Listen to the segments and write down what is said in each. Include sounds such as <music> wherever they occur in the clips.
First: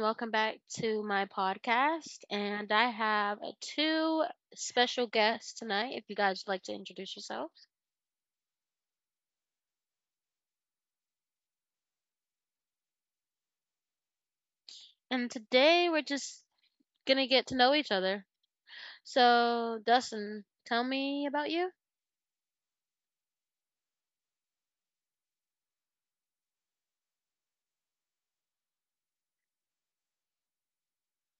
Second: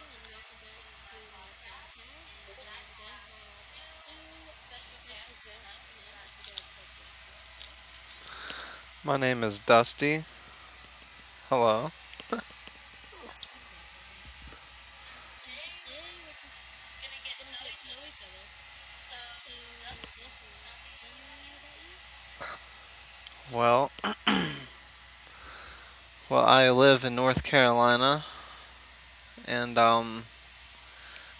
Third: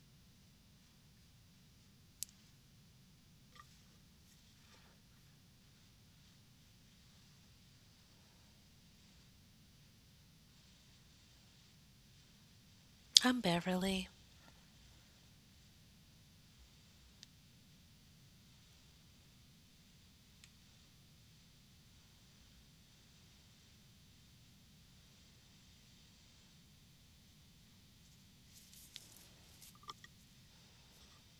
welcome back to my podcast. And I have two special guests tonight, if you guys would like to introduce yourselves. My name is Dusty. Hello. I'm Beverly. And today we're just going to get to know each other. So, Dustin, tell me about you. Well, well, I live in North Carolina, and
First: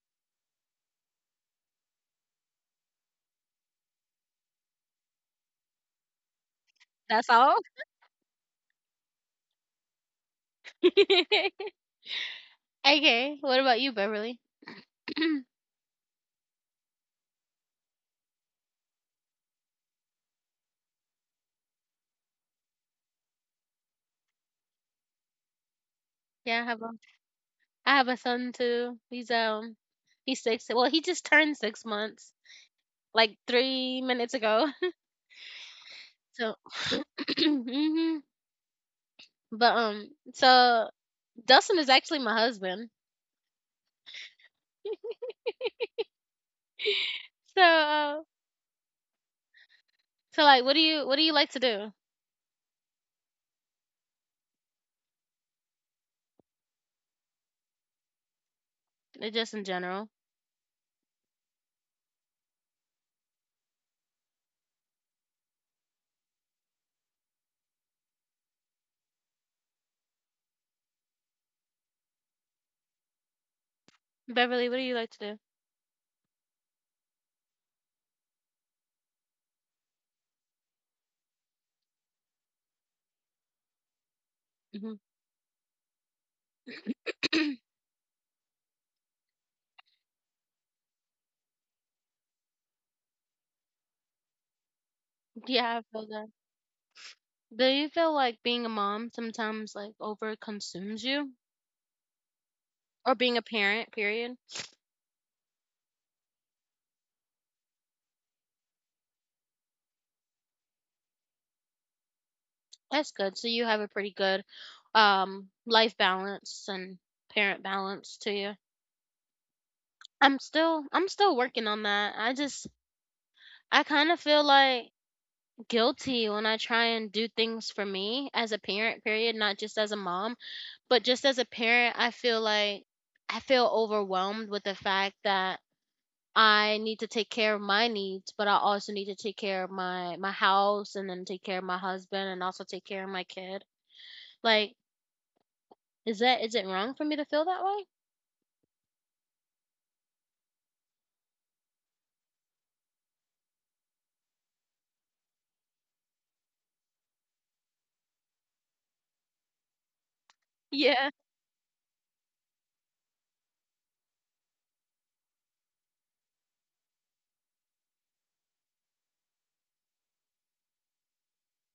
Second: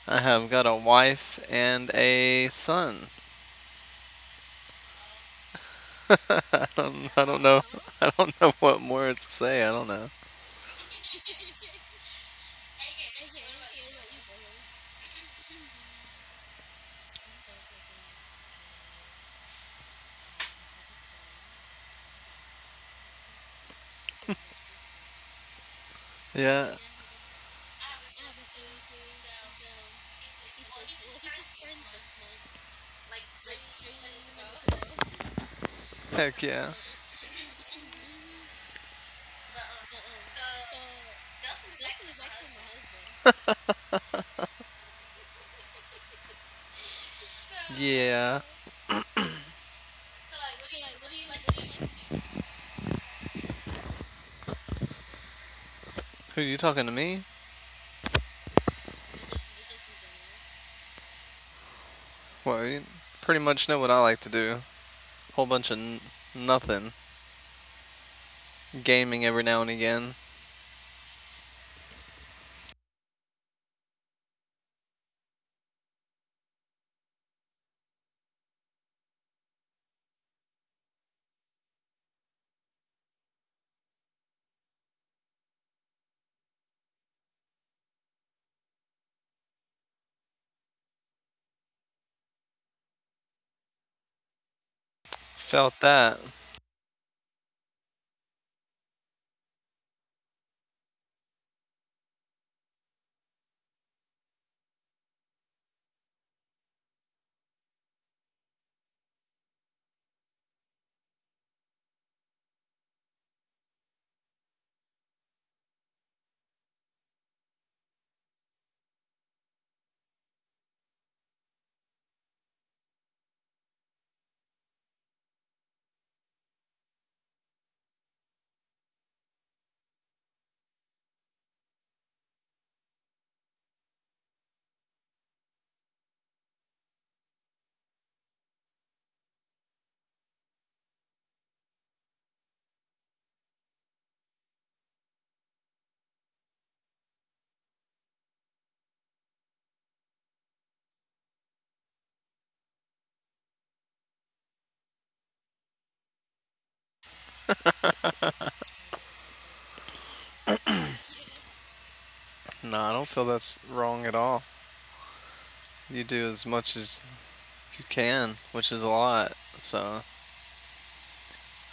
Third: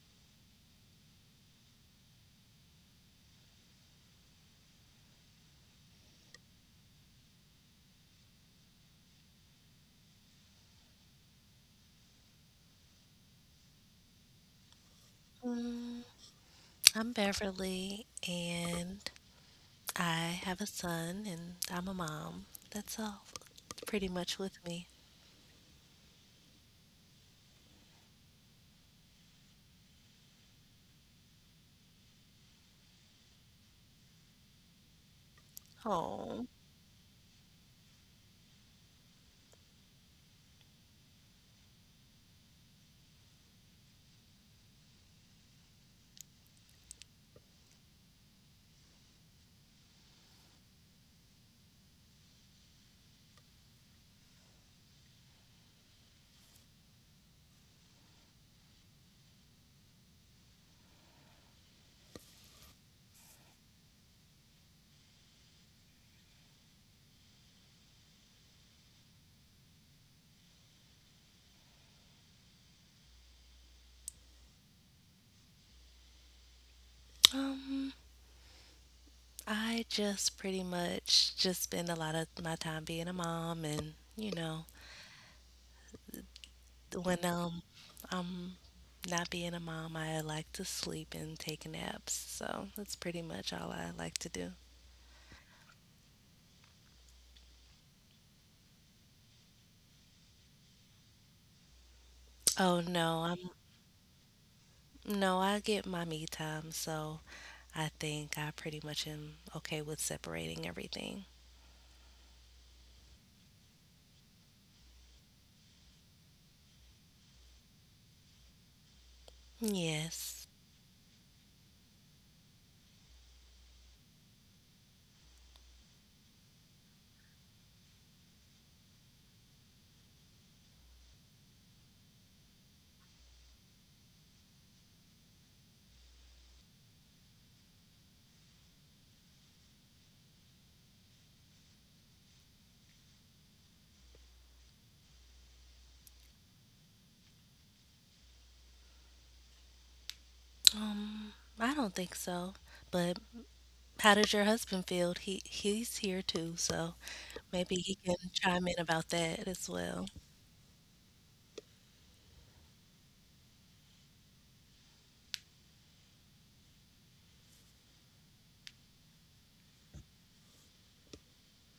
I have got a wife and a son. <laughs> I don't, I That's don't all. know, <laughs> I don't know what words to say. I don't know. <laughs> Okay, what about you, Beverly? <clears throat> Mm, I'm Beverly, and I have a son, and I'm a mom. That's all pretty much with me. Yeah, Yeah. I have a son too. He's six. Well, he just turned 6 months like 3 minutes ago. <laughs> Heck Oh, So, yeah. <clears throat> mhm. But so Dustin is actually my husband. So Yeah. Like, what do you like to do? Who are you talking to me? Just in general, Well, you pretty much know what I like to do. Whole bunch of nothing. Gaming every now and again. Beverly, what do you like to do? um, I just pretty much just spend a lot of my time being a mom, and you know, Hmm. when <clears throat> I'm not being a mom, I like to sleep and take naps. So that's pretty much all I like to do. Yeah, I Felt feel that. that. Do you feel like being a mom sometimes like over consumes you, Oh or being no. a parent? Period. No, I get my me time, so I think I pretty much am okay with separating everything. That's good. So you have a pretty good life balance and parent balance to you. Yes. I'm still working on that. I just I kind of feel like guilty when I try and do things for me as a parent, period, not just as a mom, but just as a parent. I feel like I feel overwhelmed with the fact that I need to take care of my needs, but I also need to take care of my house and then take care of my husband and also take care of my kid. Like, is that is it wrong for me to feel that way? Um, I don't think so. But how does your husband feel? He's here too, so maybe he can chime in about that as well. Yeah. No, I don't feel that's wrong at all. You do as much as you can, which is a lot. So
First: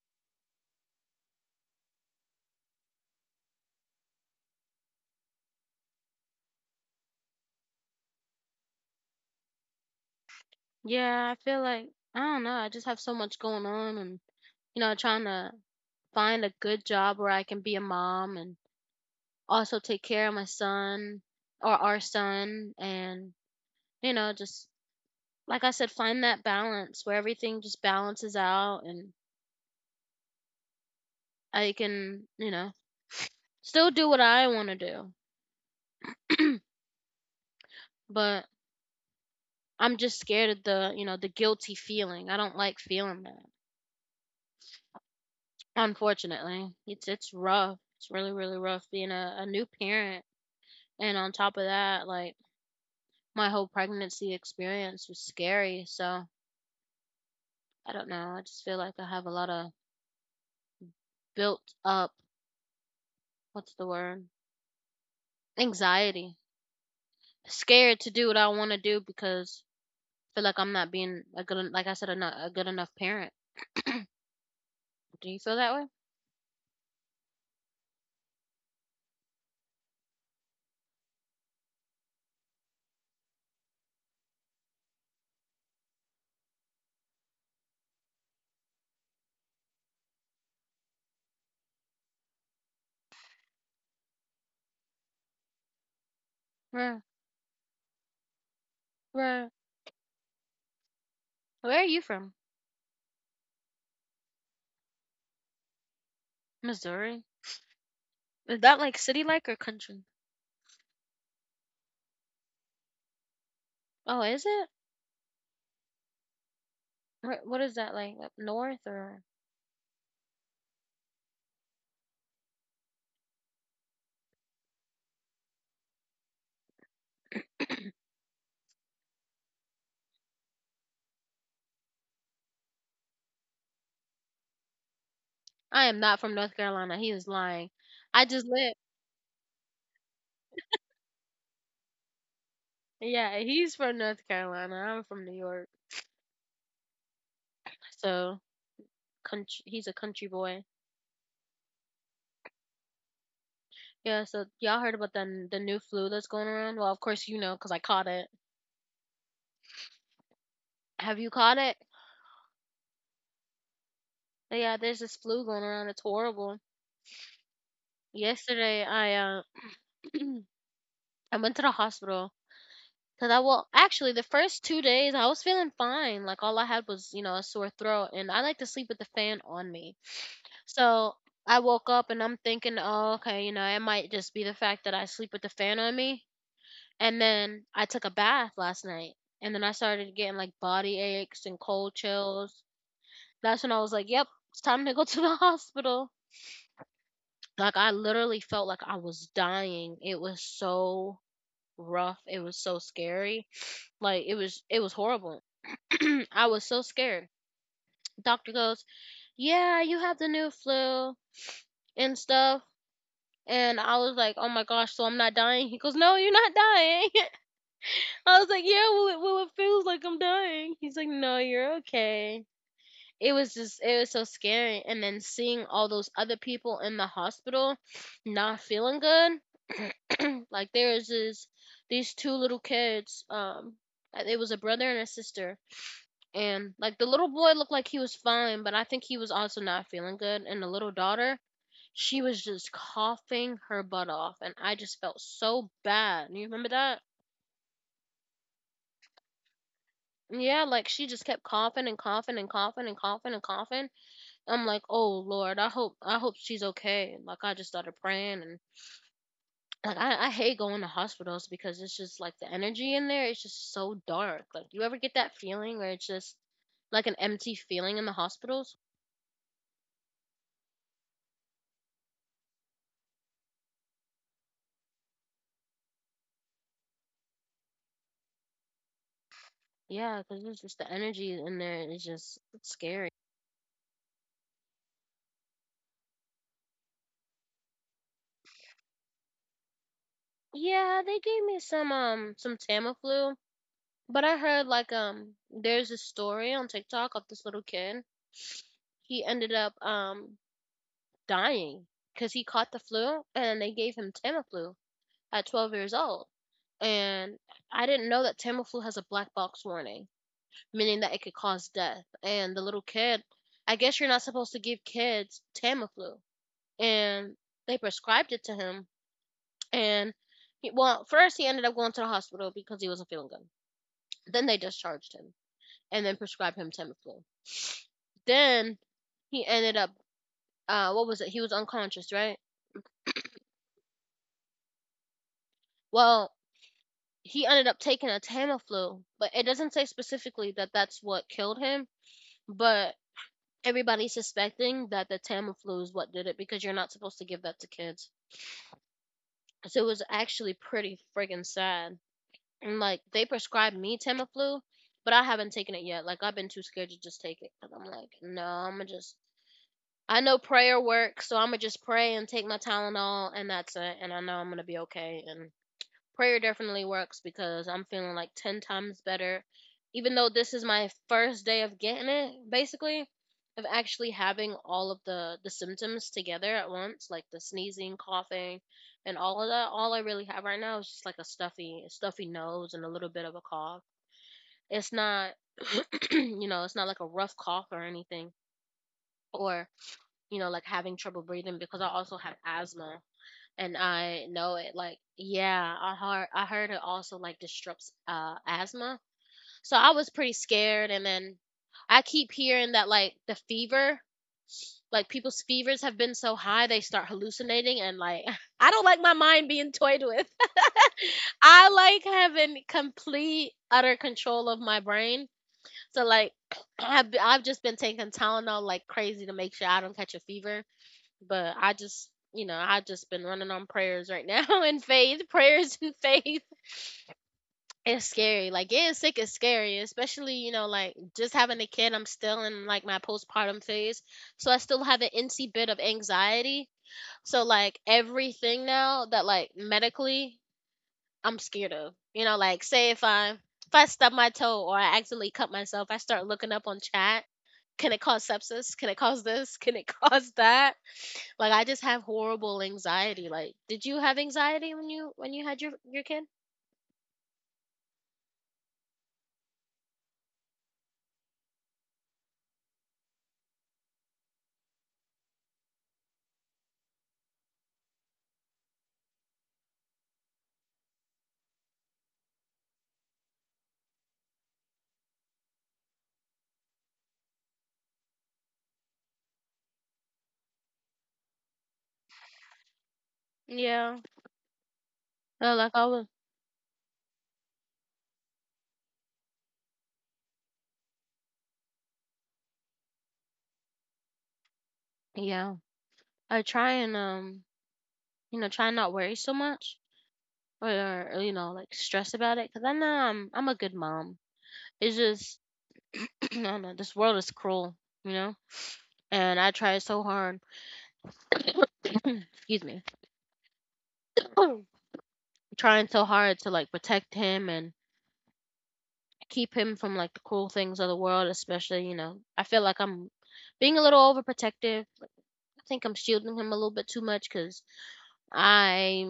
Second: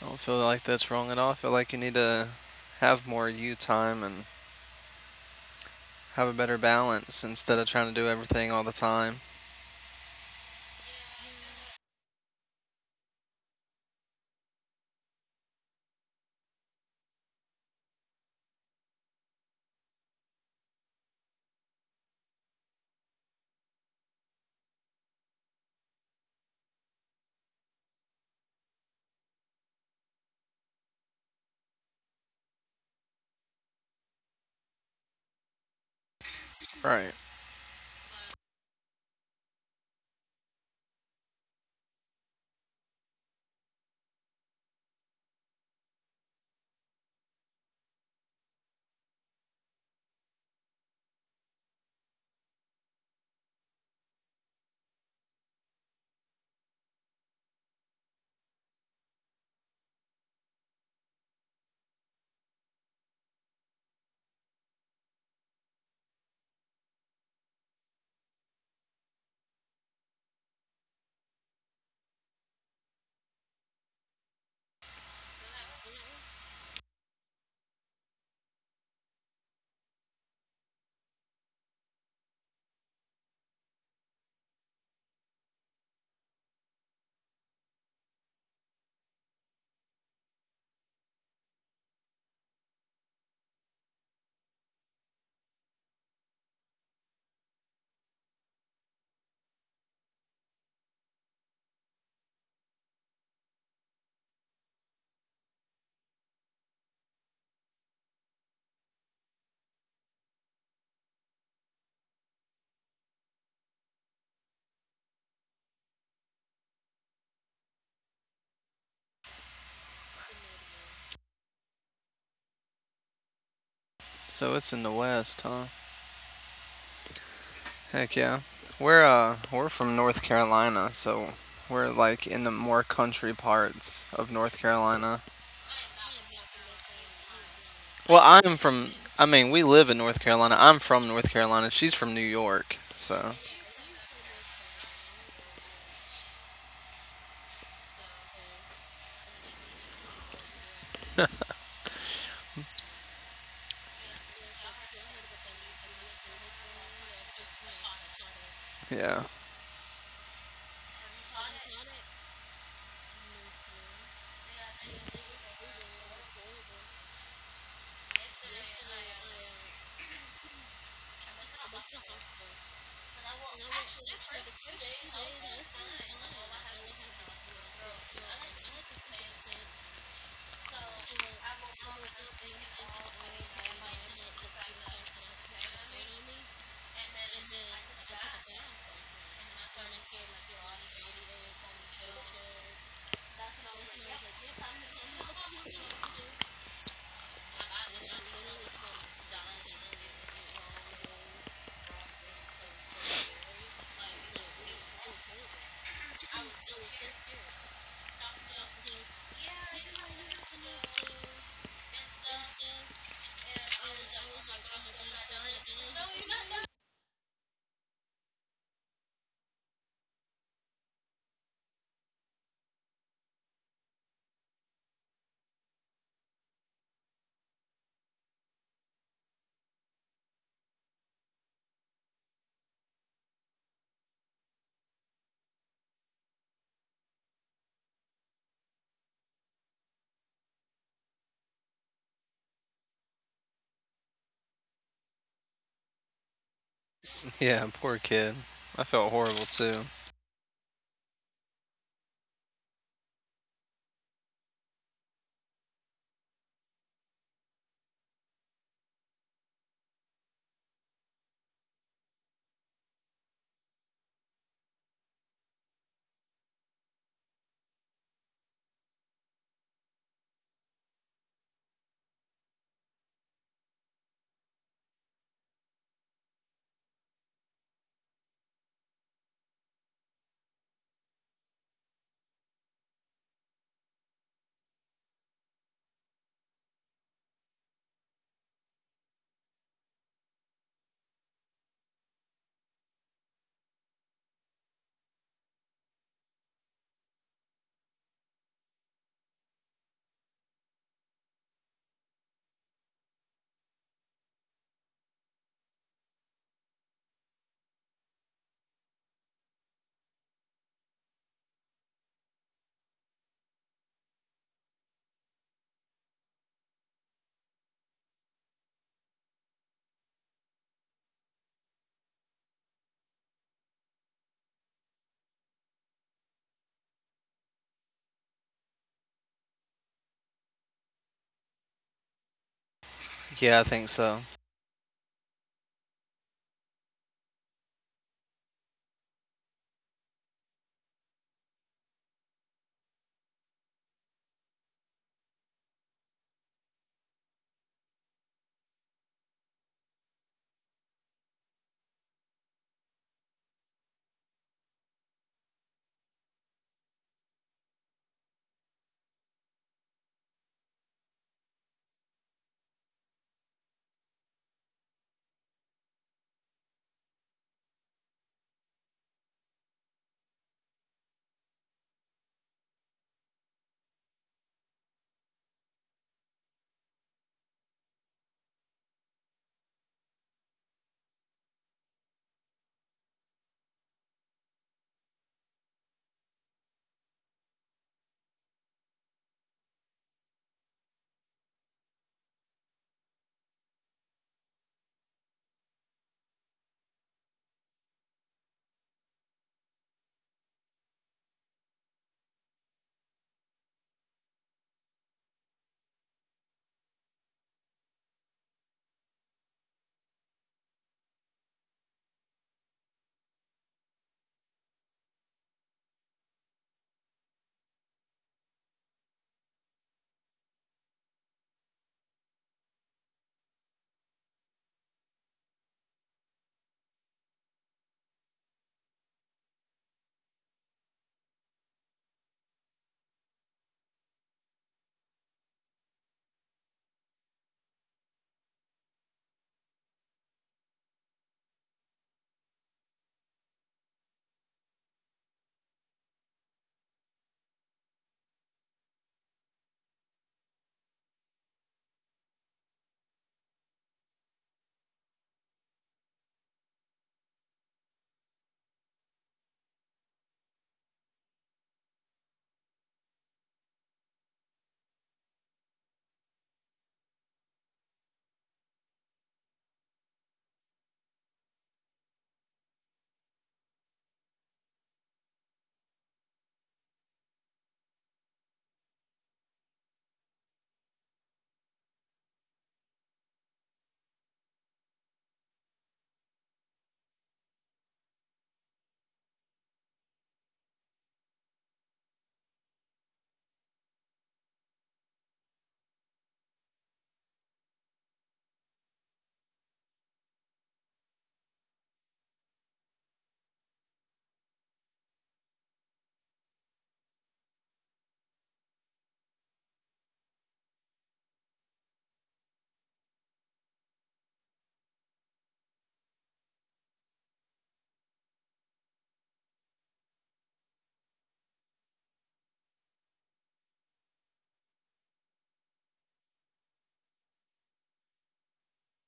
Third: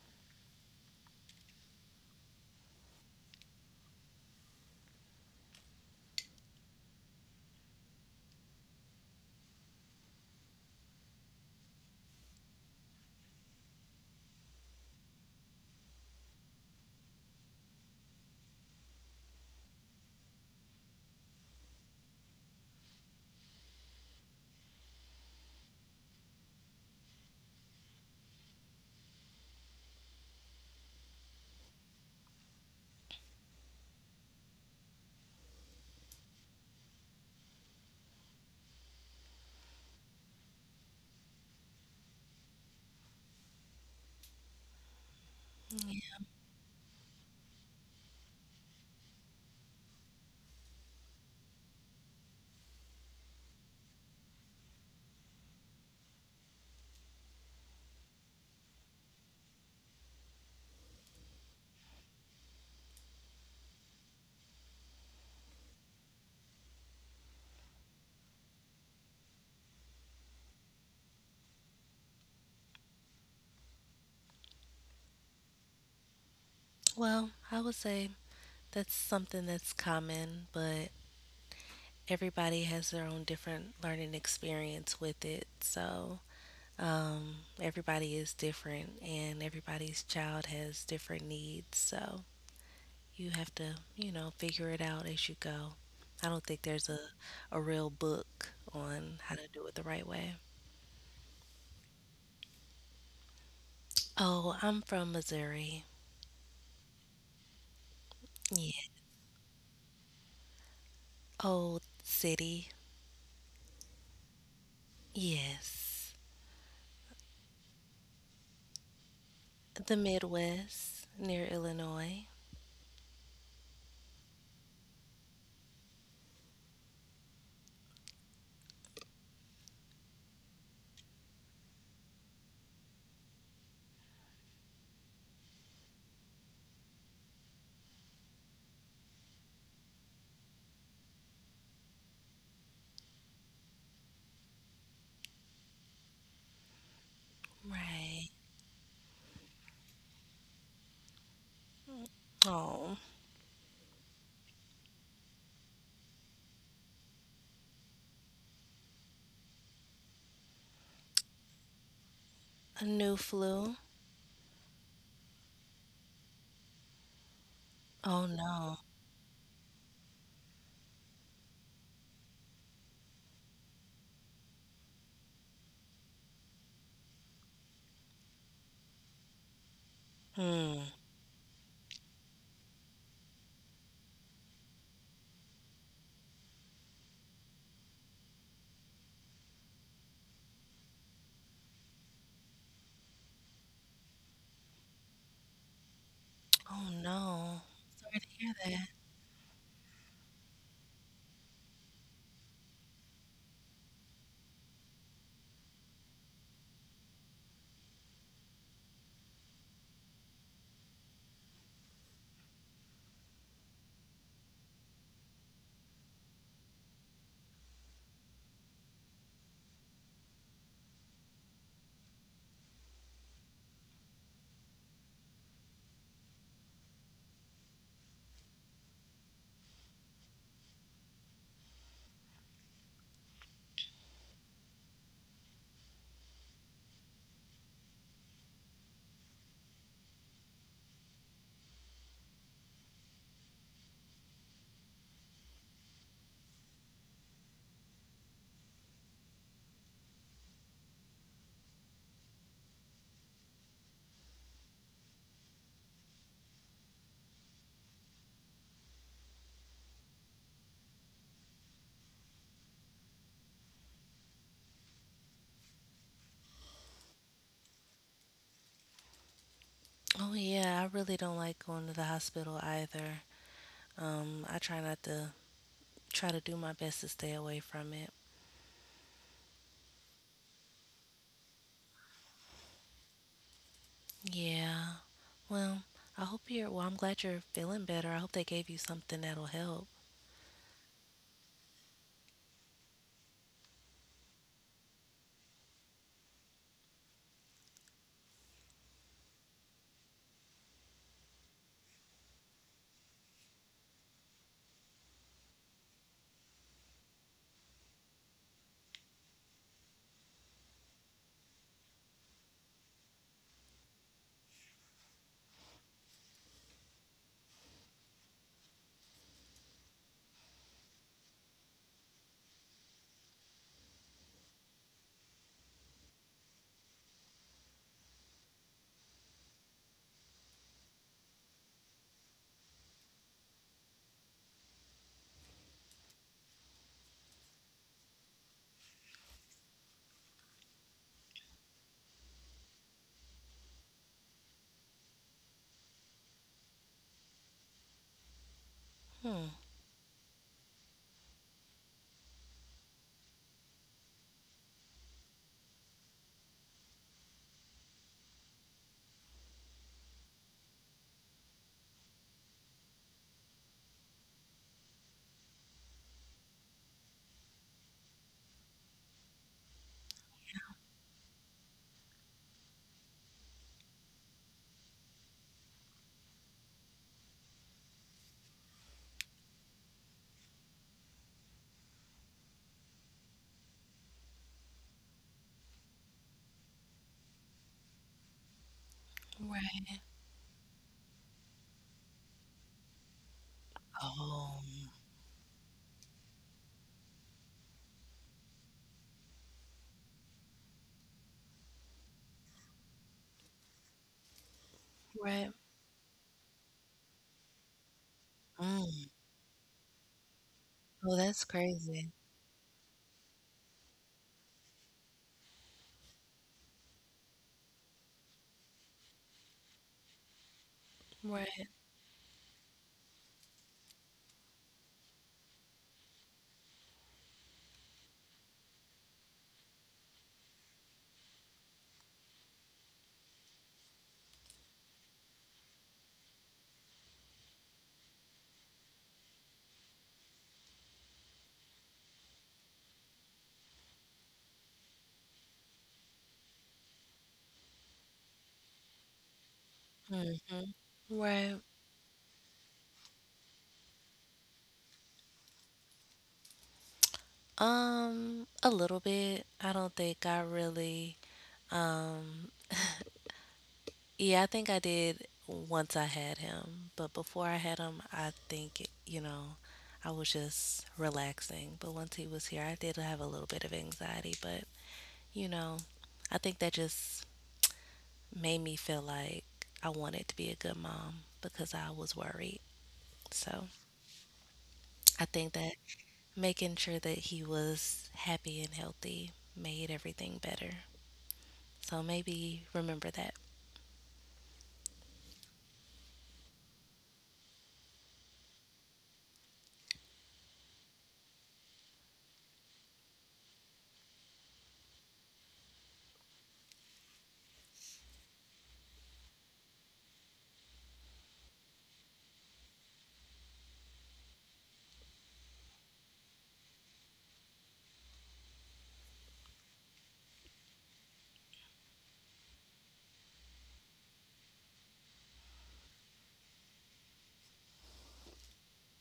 I don't feel like that's wrong at all. I feel like you need to have more you time and have a better balance instead of trying to do everything all the time. Yeah, I feel like I don't know, I just have so much going on, and you know, trying to find a good job where I can be a mom and also take care of my son or our son, and you know, just like I said, find that balance where everything just balances out, and I can, you know, still do what I want to do, Right. but I'm just scared of the, you know, the guilty feeling. I don't like feeling that. Unfortunately, it's rough. It's really really rough being a new parent, and on top of that, like my whole pregnancy experience was scary. So I don't know. I just feel like I have a lot of built up, what's the word? Anxiety. Scared to do what I want to do because I feel like I'm not being a good, like I said, a, not, a good enough parent. <clears throat> Do you feel that way? Well, I would say that's something that's common, but everybody has their own different learning experience with it. So, um, everybody is different and everybody's child has different needs. So, you have to, you know, figure it out as you go. I don't think there's Where, a real book on how to where, do it the right way. where are you from? Oh, I'm from Missouri. Missouri. Is that Yeah. like city like or country? Old city. Oh, is it? Yes. Where, what is that like? Up north or? The Midwest near Illinois. So it's in the West, huh? Heck yeah. We're from North Carolina, so we're like in the more country parts of North Carolina. I am not from North Carolina. He is lying. Well, I just I'm live. from— I mean, we live in North Carolina. I'm from North Carolina. She's from New York. So, Yeah, he's from North Carolina. I'm from New York. Right. So country, he's a country boy. Oh, Yeah. So y'all heard about the new flu that's going around? Well, of course you know because I caught it. yeah. <laughs> Have you caught it? a new flu. Yeah. There's this flu going around. It's horrible. Oh no. Yesterday, I <clears throat> I went to the hospital because I well actually the first 2 days I was feeling fine. Like all I had was, you know, a sore throat, and I like to sleep with the fan on me. Hmm. So I woke up and I'm thinking, oh okay, you know, it might just be the fact that I sleep with the fan on me. And then I took a bath last night, and then I started getting like body aches and cold chills. That's when I was like, "Yep, it's time to go to the <laughs> hospital." Oh no. Like I Sorry to literally hear felt like that. I was dying. It was so rough. It was so scary. Like it was horrible. <clears throat> I was so scared. Doctor goes, "Yeah, you have the new flu and stuff." And I was like, "Oh my gosh, so I'm not dying?" He goes, "No, you're not dying." I was like, yeah, well, it feels like I'm dying. He's like, no, you're okay. It was just, it was so scary. And then seeing all those other people in the hospital not feeling good. Like, there was these two little kids. It was a brother and a sister. And, like, the little boy looked like he was fine, but I think he was also not feeling good. And the little daughter, she was just coughing her butt off. And I just felt so bad. You remember that? Yeah, poor kid. I felt horrible too. Yeah, like she just kept coughing and coughing and coughing and coughing and coughing. I'm like, oh Lord, I hope she's okay. Like I just started praying, and like I hate going to hospitals because it's just like the energy in there is just so dark. Like do you ever get that feeling where it's just like an empty feeling in the hospitals? Oh yeah, I really don't like going to the hospital either. I try not to try to do my best to stay away from it. Yeah, because it's just the energy in there, is just it's scary. Yeah. Well, I'm glad you're feeling better. I hope they gave you something that'll help. Yeah, they gave me some Tamiflu, but I heard like there's a story on TikTok of this little kid. He ended up dying because he caught the flu and they gave him Tamiflu at 12 years old. And I didn't know that Tamiflu has a black box warning, meaning that it could cause death. And the little kid, I guess you're not supposed to give kids Tamiflu. And they prescribed it to him. And he, well, first he ended up going to the hospital because he wasn't feeling good. Then they discharged him and then prescribed him Tamiflu. Then he ended up, what was it? He was unconscious, right? Yeah, I think so. Well, he ended up taking a Tamiflu, but it doesn't say specifically that that's what killed him. But everybody's suspecting that the Tamiflu is what did it because you're not supposed to give that to kids. Hmm. So it was actually pretty friggin' sad. And like they prescribed me Tamiflu, but I haven't taken it yet. Like I've been too scared to just take it. And I'm like, no, I'm gonna just. I know prayer works, so I'm gonna just pray and take my Tylenol, and that's it. And I know I'm gonna be okay. And prayer definitely works because I'm feeling like 10 times better. Even though this is my first day of getting it, basically, of actually having all of the symptoms together at once, like the sneezing, coughing, and all of that, all I really have right now is just like a stuffy nose and a little bit of a cough. It's not, <clears throat> you know, it's not like a rough cough or anything, or, Right. you know, like having trouble breathing because I also have asthma and I know Oh. it. Like, yeah, I heard it also like disrupts asthma. So I was pretty scared, and then I keep hearing that like the fever, like people's Right. fevers have been so high they start hallucinating, and like <laughs> I don't like my Mm. mind being toyed with. Oh, <laughs> that's I like crazy. having complete utter control of my brain. So like <clears throat> I've just been taking Tylenol like crazy to make sure I don't catch a fever, but I Right. just, you know, I just been running on prayers right now <laughs> and faith, prayers and faith. It's scary. Like getting sick is scary, especially, you know, like just having a kid. I'm still in like my postpartum phase, so I still have an NC bit of anxiety. So like everything now that, like, medically I'm scared of. You know, like say if I stub my toe or I accidentally cut myself, I start looking up on chat. Can it cause sepsis? Can it cause this? Can it <laughs> cause that? Mhm. Like I Right. just have horrible anxiety. Like, did you have anxiety when you had your kid? A little bit. I don't think I really um yeah, I think I did once I had him, but before I had him, I think, you know, I was just relaxing. But once he was here, I did have a little bit of anxiety, but you know, I think that just made me feel like I wanted to be a good mom because I was worried. So Yeah. I Uh, think like I that was, making sure that he was happy and healthy made everything better. So maybe remember that. yeah. I try and you know, try and not worry so much, or, or, you know, like stress about it, because I know I'm a good mom. It's just <clears throat> I don't know. This world is cruel, you know, and I try so hard. Excuse me. <clears throat> Trying so hard to like protect him and keep him from like the cruel things of the world, especially, you know, I feel like I'm being a little overprotective. I think I'm shielding him a little bit too much, cuz I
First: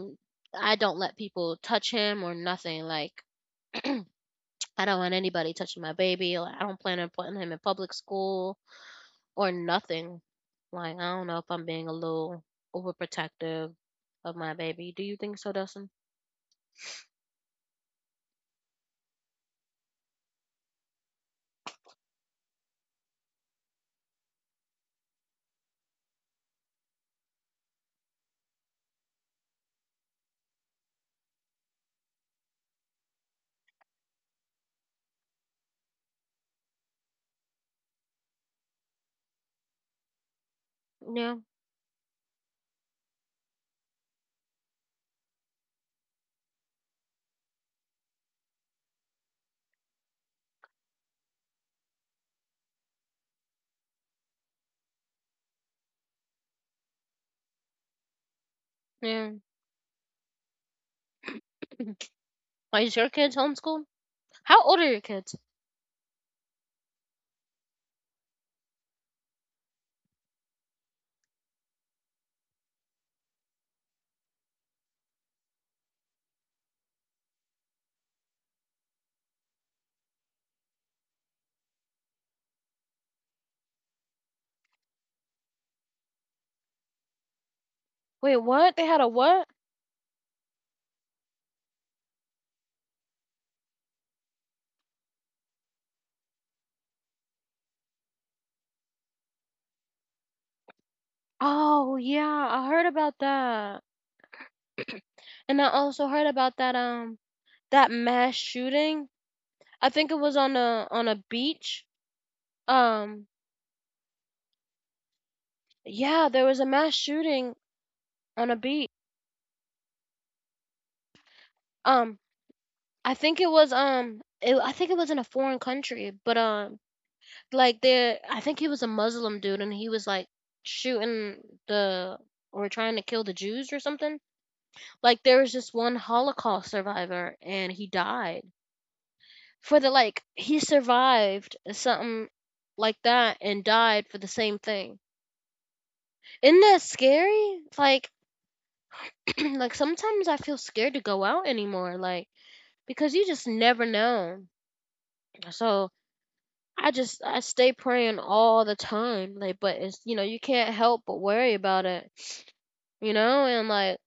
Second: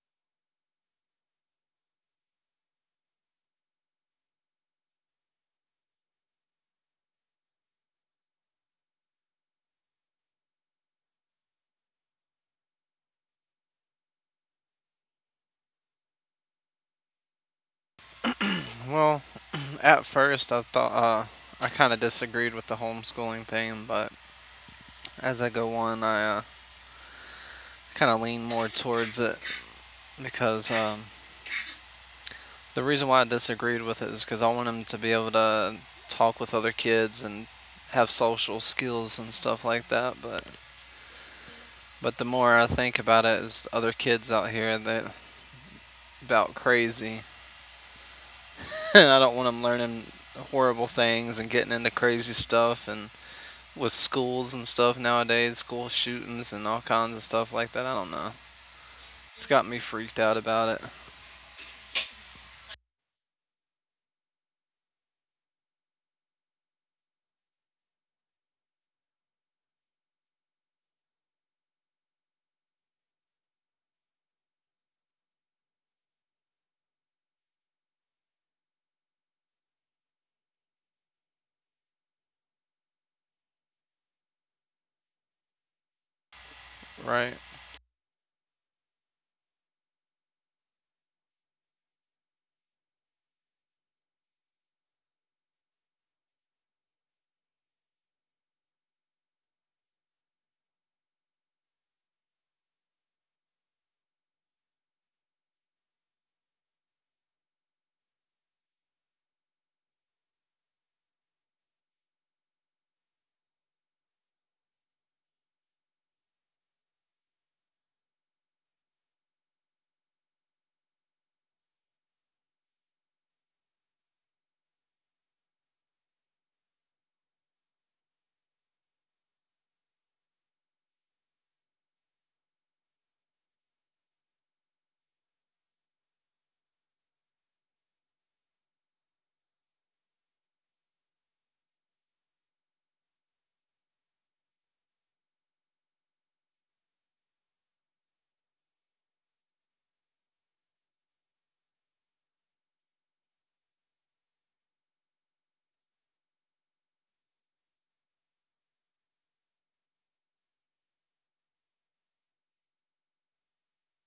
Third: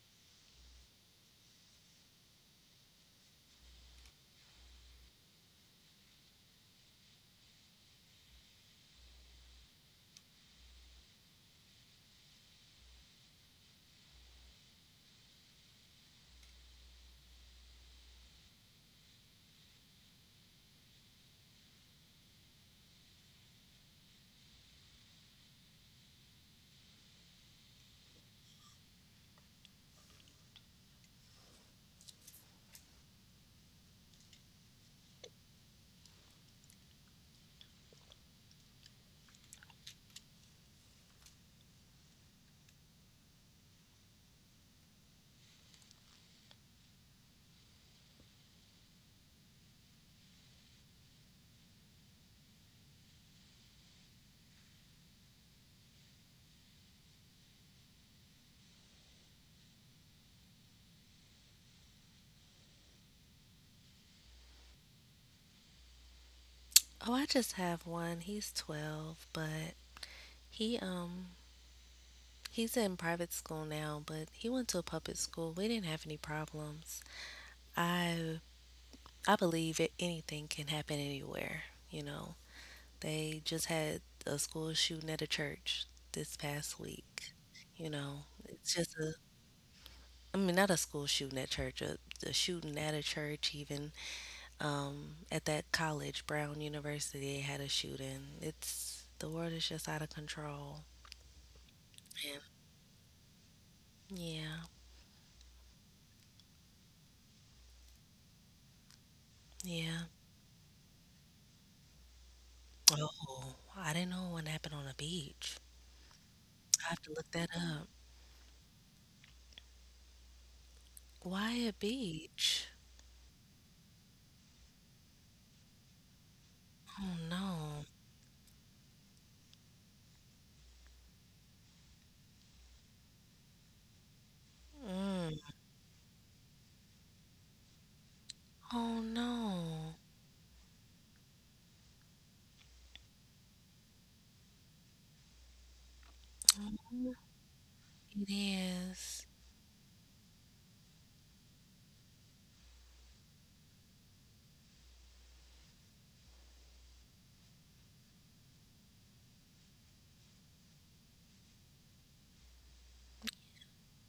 I don't let people touch him or nothing. Like I don't want anybody touching my baby. Like I don't plan on putting him in public school or nothing. Like I don't know if I'm being a little overprotective of my baby. Do you think so, Dustin? Well, at first I thought I kind of disagreed with the homeschooling thing, but as I go on, I kind of lean more towards it because the reason why I disagreed with it is because I want them to be able to talk with other kids and have social skills and stuff like that. But Yeah. but the more I think about it, is other kids out here that about crazy. <laughs> And I don't want them learning horrible things and getting into crazy stuff and with schools and stuff nowadays, school shootings and all kinds of stuff like that. I don't know. Yeah. It's got me freaked out about it, <clears throat> Why is your kids homeschooled? How old are your kids? Oh, I just have one. He's 12, but he he's in private school now, but he went to a public school. We didn't have any problems. I I believe it, anything can happen anywhere, you know. They just had a school shooting at a church this past week. right? You know, Wait, it's what? They just had a what? I mean, not a school shooting at church, a shooting at a church, even at that college, Brown University, they had a shooting. It's, the world is just out of control. Oh yeah, Yeah. I heard about that. Yeah. <clears throat> And I also heard about that that mass shooting. I Yeah. think it was on a beach. Um Oh, I didn't know one happened on a beach. yeah, there was a I mass have to look that shooting up. on a beach. Why a Um beach? I think it was I think it was in a foreign country, but Oh like no. there I think he was a Muslim dude and he was like shooting the or trying to kill the Jews or something. Like Mm. there was just one Holocaust survivor and he died Oh for the no. like he survived something like that and died for the same thing. Isn't that scary? Like It is. <clears throat> like sometimes I feel scared to go out anymore, like because you just never know. So I just I stay praying all the time, like but it's you can't help but worry about it. You know, and like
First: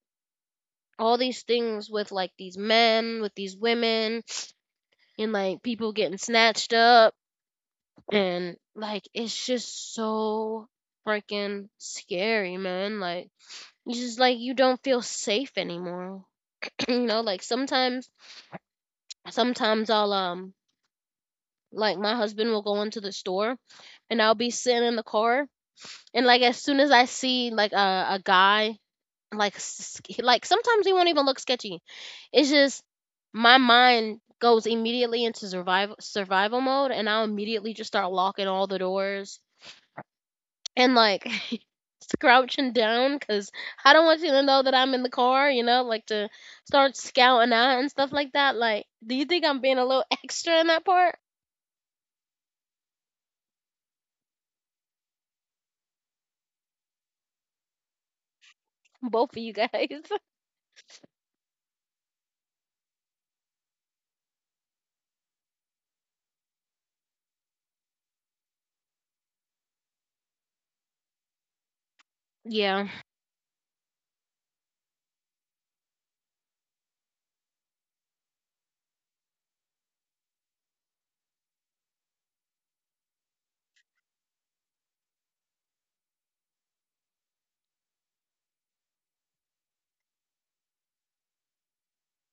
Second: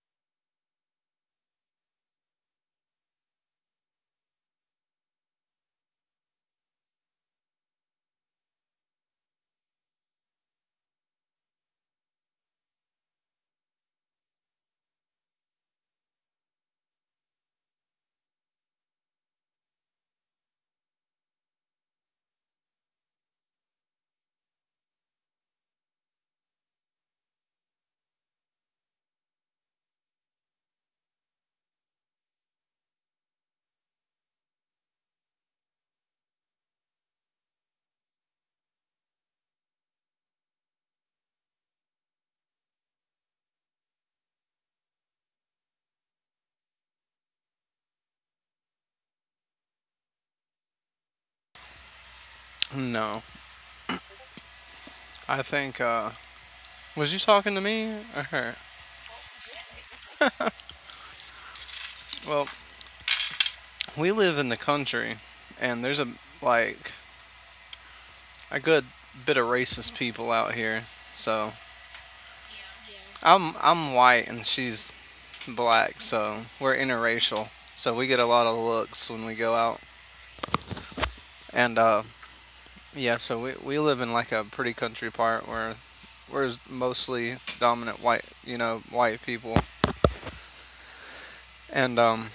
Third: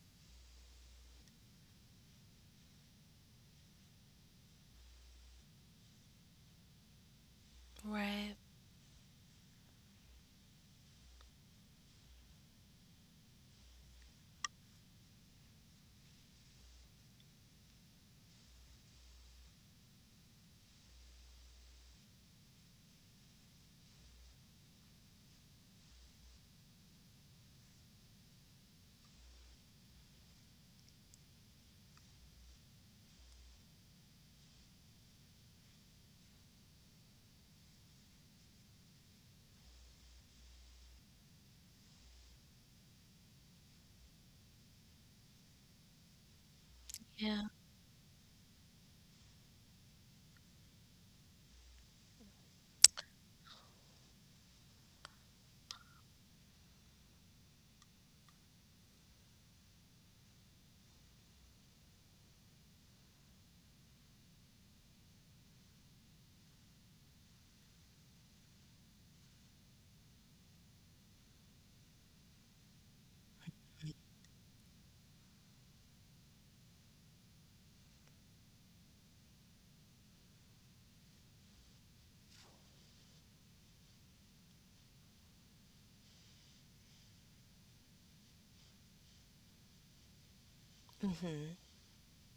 all these things with like these men, with these women, and like people getting snatched up Right. and like it's just so freaking scary, man. Like it's just like you don't feel safe anymore. <clears throat> You know, like sometimes I'll like my husband will go into the store and I'll be sitting in the car, and like as soon as I see like a guy, like like sometimes he won't even look sketchy. It's just my mind goes immediately into survival mode, and I'll immediately just start locking all the doors and like <laughs> crouching down because I don't want you to know that I'm in the car. You know, like to start Yeah. scouting out and stuff like that. Like, do you think I'm being a little <laughs> extra in that part? No. I think, was you talking to me or her? Both of you guys. <laughs> Well, we live in the country and there's like, a good bit of racist people out here. So yeah, I'm white and she's black, so we're interracial. So we get a lot of looks when we go out. And, yeah, so we live in like a pretty country part where whereas mostly dominant white, you know, white people. Hmm. And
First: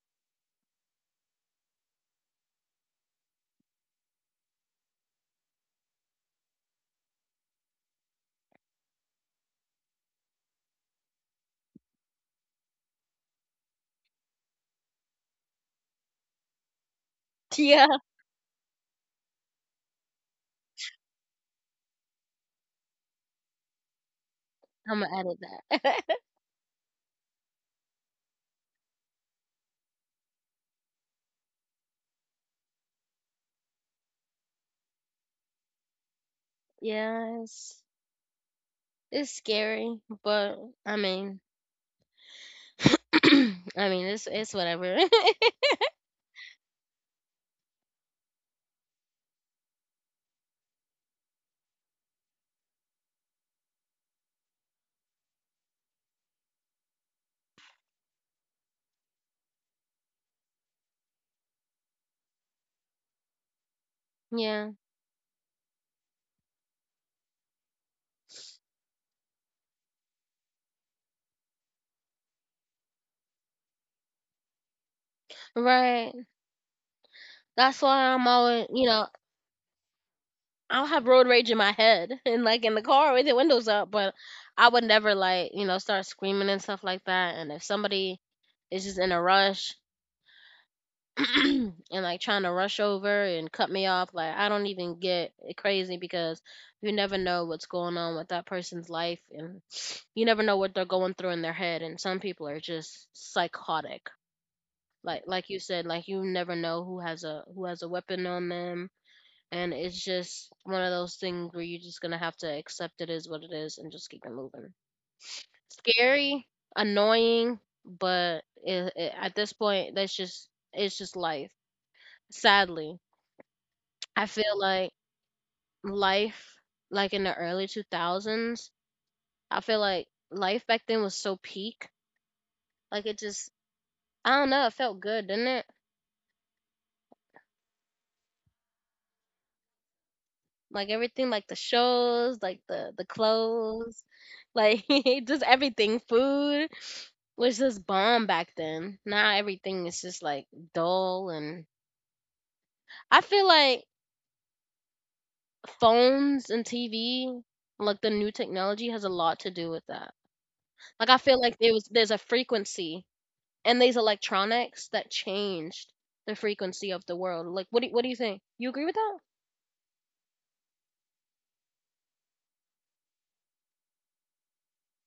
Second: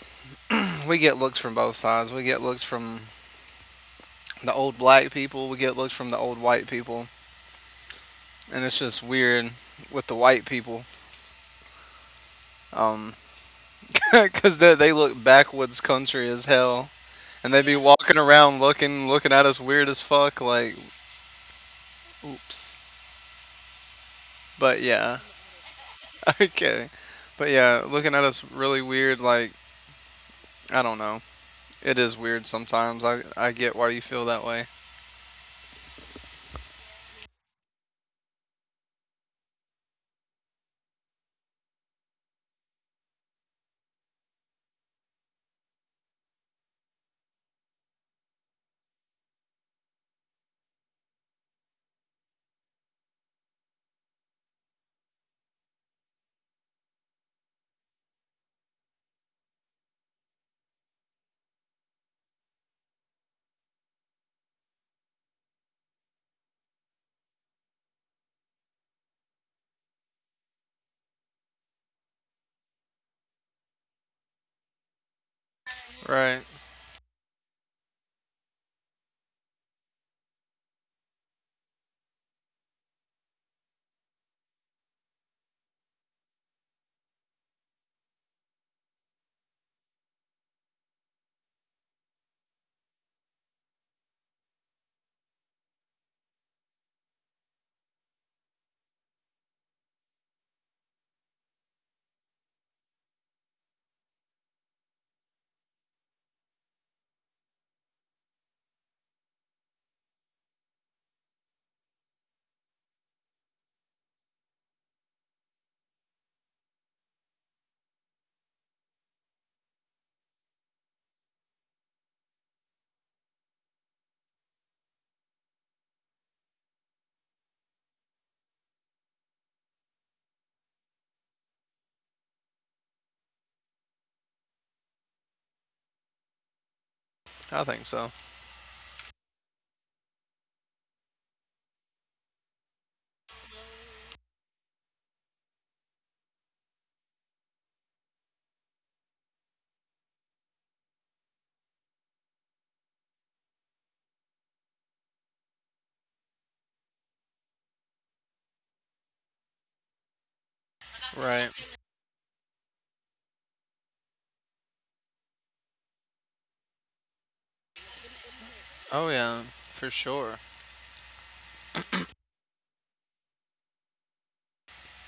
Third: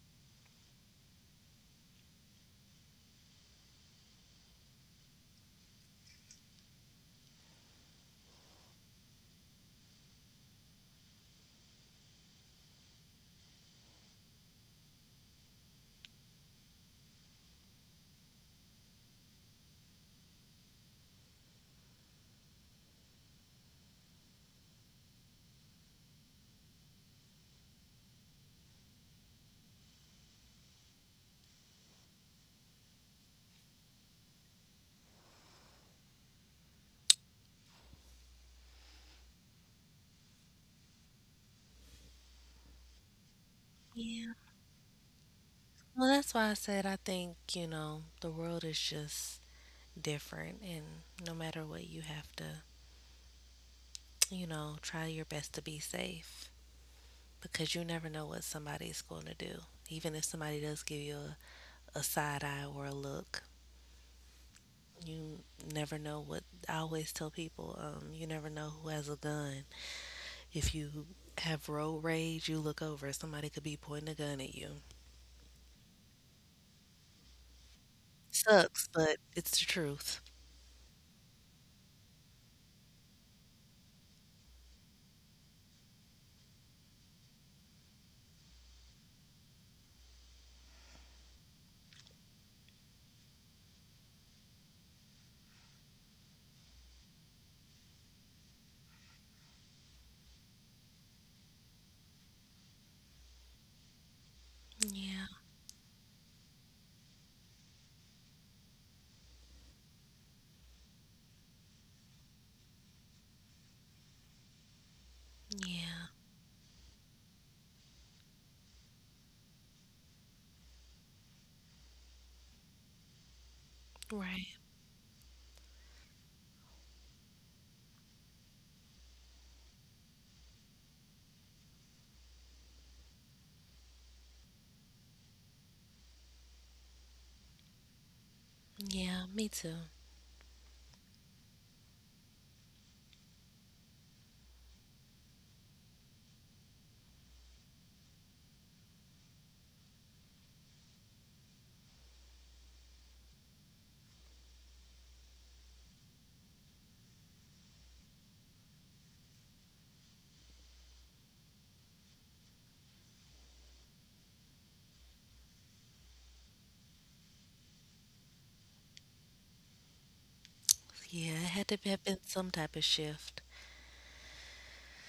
we get looks from both sides. We get looks from the old black people. We get looks from the old white people. And it's just weird with the white people. Um, <laughs> because they look backwoods country as hell. And they be yeah. walking around looking at us weird as fuck. Like, oops. But I'm gonna yeah. edit that. <laughs> <laughs> Okay. But yeah, looking at us really weird. Like, I don't know. It is weird sometimes. I get why you feel that way. Yeah, it's scary, but I mean, <clears throat> I mean, Yeah. it's whatever. <laughs> Well, that's why I said I think, you know, the world is just different. And no matter what, you have to, you know, try your best to be safe because you never know what somebody's going to do. Even if somebody does give you a side eye or a look, Yeah, you never know what. I always tell people, you never know who has a gun. If you have road rage, you look over, somebody could be pointing a gun at you. right. Right. That's why I'm always, you Sucks, know, but it's the truth. I'll have road rage in my head <laughs> and like in the car with the windows up, but I would never like, you know, start screaming and stuff like that. And if somebody is just in a rush <clears throat> and like trying to rush over and cut me off, like I don't even get crazy because you never know what's going on with that person's life, and <sniffs> you never know what they're going through in their head. And some people are just psychotic. like Yeah, like you said, like you never know who has a weapon on them, and it's just one of those things where you're just gonna have to accept it is what it is and just keep it moving. yeah, Scary, annoying, but at this point that's just it's just life, sadly. I right. feel like life, like in the early 2000s, I feel like life back then was so peak. Like it just, I don't know, it felt good, didn't it? I think so. Yeah, me too. Like everything, like the shows, like the clothes, like <laughs> just everything. Food was just bomb back then. Now everything is just like dull, and I feel like phones and TV, like the new technology, has a lot to do with that. Like I feel Right. like there's a frequency and these electronics that changed the frequency of the world. Like what do you think? You agree with Oh, that? yeah, for sure. Yeah, it had to have been some type of shift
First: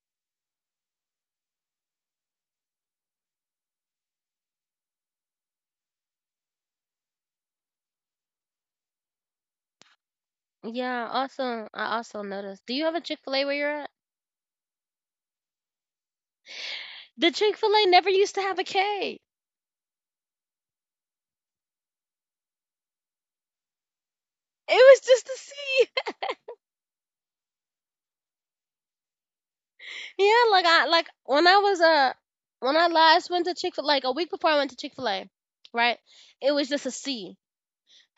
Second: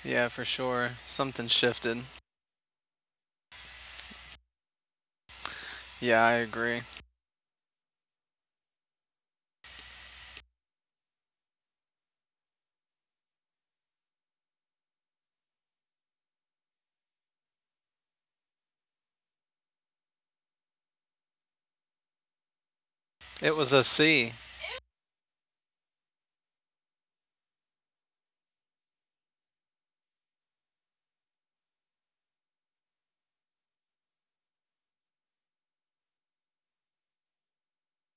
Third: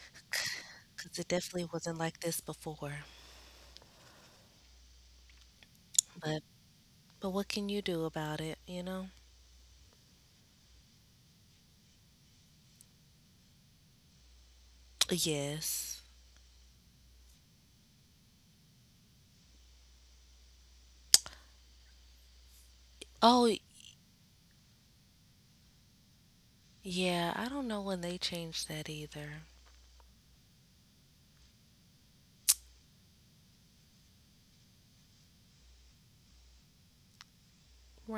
Yeah, for sure. because it Something definitely wasn't shifted. like this before. Yeah, I But agree. What can you do about it, you know? Yeah, also I also noticed. Do you have a Chick Fil A where you're at? Yes. The Chick Fil A never used to have a K. Oh, It was a C. It was just a C. yeah, I don't know when they changed that either. <laughs> Yeah, like I like when I was when I last went to Chick Fil, like a week before I went to Chick Fil A, right? It was just a C.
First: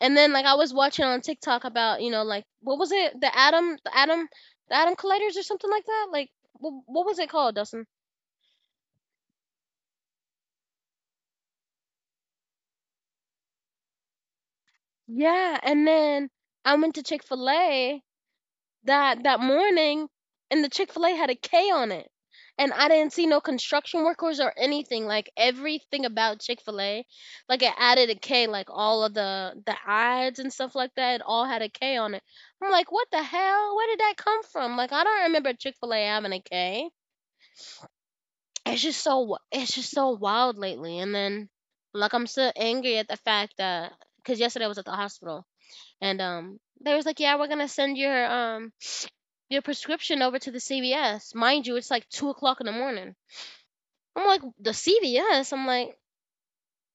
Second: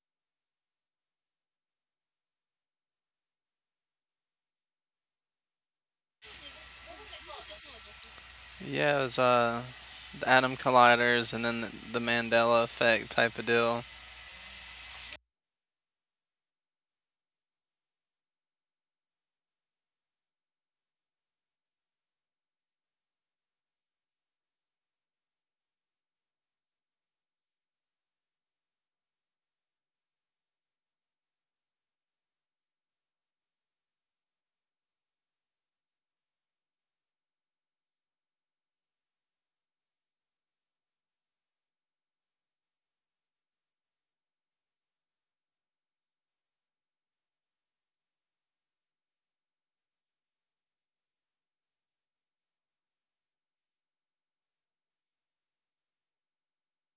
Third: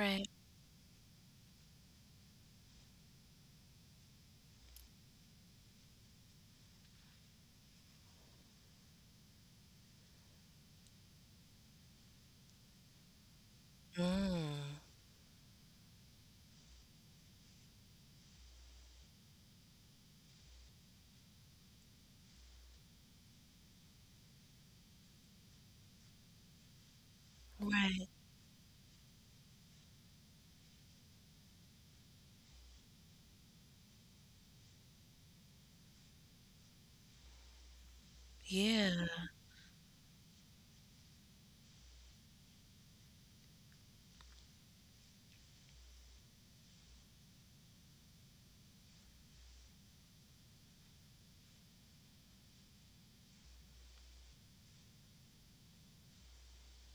And then like I was watching on TikTok about, you know, like what was it, the atom the atom colliders or something like that, like what was it called, Dustin? Yeah, it was the atom colliders and then the Mandela effect type of deal. Mm, Yeah, and then I went to Chick Fil A that morning, and the Chick-fil-A had a K on it. And I didn't see no construction workers or anything. Like everything about Chick-fil-A, like it right. added a K, like all of the ads and stuff like that, it all had a K on it. I'm like, what the hell? Where did that come from? Like, I don't remember Chick-fil-A having a K. It's just Yeah, so it's just so wild lately. And then like I'm still angry at the fact that because yesterday I was at the hospital, and they was like, yeah, we're gonna send your prescription over to the CVS. Mind you, it's like 2 o'clock in the morning. I'm like, the CVS? I'm like,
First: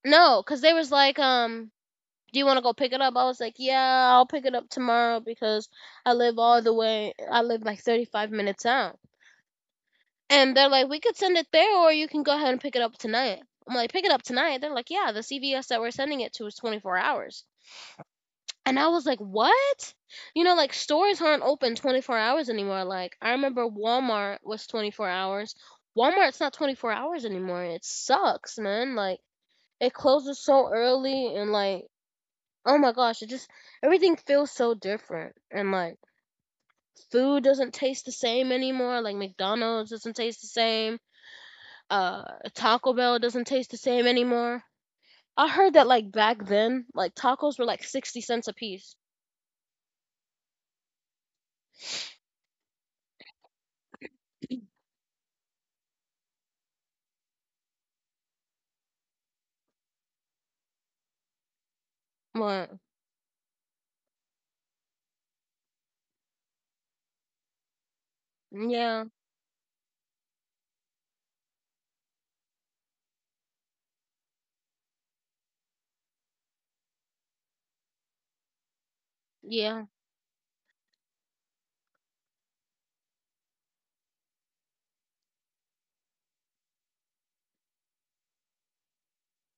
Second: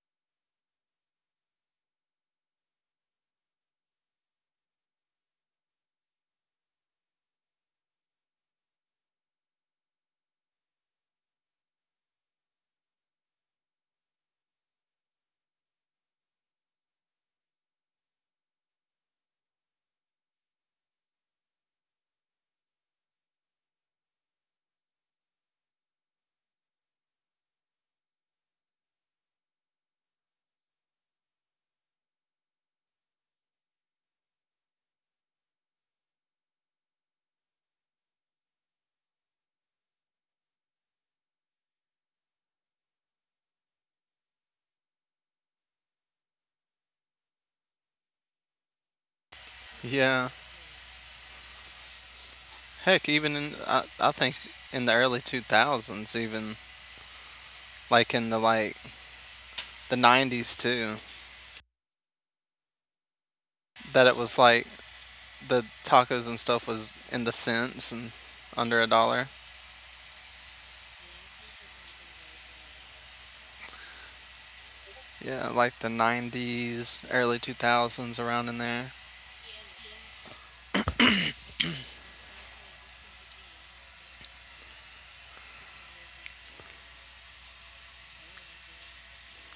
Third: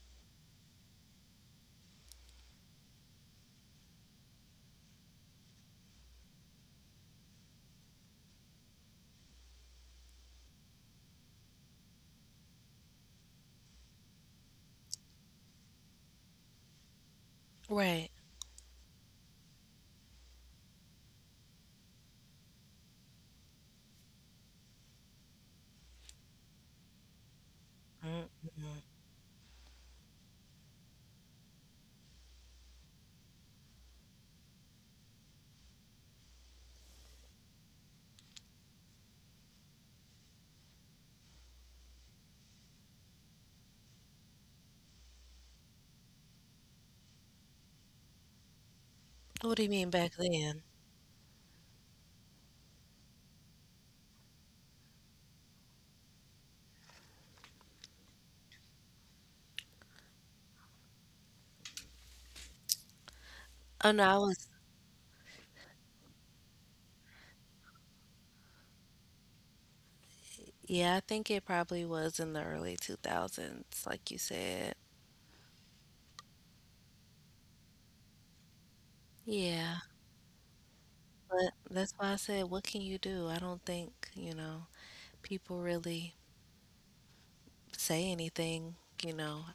no, because they was like, do you want to go pick it up? I was like, yeah, I'll pick it up tomorrow because I live all the way, I live like 35 minutes out. And they're like, we could send it there or you can go ahead and pick it up tonight. I'm like, pick it up tonight. They're like, yeah, the CVS that we're sending it to is 24 hours. right. And I was like, "What?" You know, like stores aren't open 24 hours anymore. Like I remember Walmart was 24 hours. Walmart's not 24 hours anymore. It sucks, Mm-mm. man. Like it closes so early, and like, oh my gosh, it just everything feels so different. And like food doesn't taste the same anymore. Like McDonald's doesn't taste the same. Uh Taco Bell doesn't taste the same anymore. I heard that like back then, like tacos were like 60¢ a piece. What do you mean back Yeah. then? Heck, even in, I think in the early 2000s, even like in the like the 90s too, But Oh no, that it I was was like the tacos and stuff was in the cents and under a yeah. dollar. Yeah, I think it probably was in the early 2000s like you said. Yeah, like the 90s, early 2000s, around in there. Yeah. Yeah, But that's why I said, what can you do? I don't think, you know, people really say anything, you know,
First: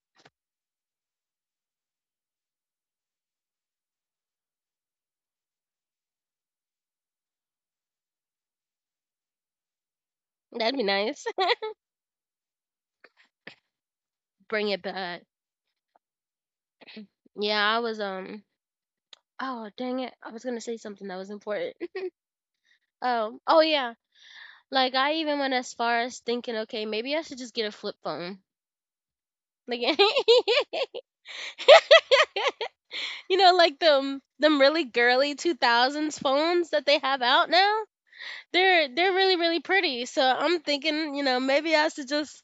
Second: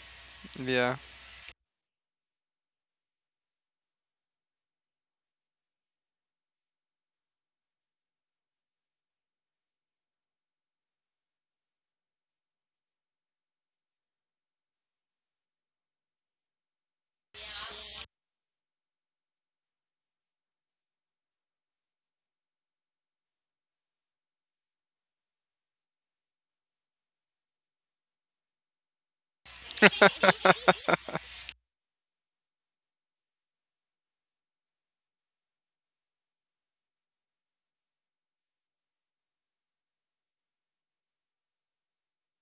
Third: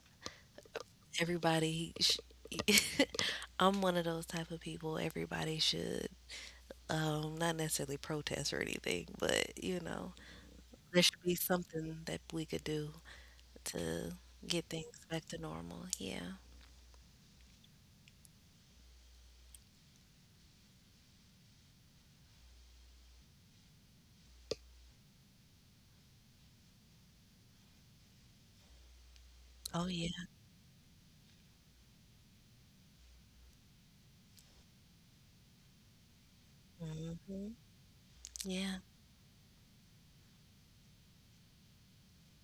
Yeah. everybody sh- <laughs> I'm one of those type of people. Everybody should not necessarily protest or anything, but you know, that'd be there should nice. be something that we could do to <laughs> get Bring it things back. back to normal. Yeah. Yeah, I was oh dang it. I was gonna say something that was important. <laughs> Oh yeah. Like I even went as far as thinking, okay, maybe I should just get a flip phone. Oh Like yeah. <laughs> you know, like them really girly two thousands phones that they have out Hmm. now. Yeah. They're really, really pretty. So I'm thinking, you know, maybe I should just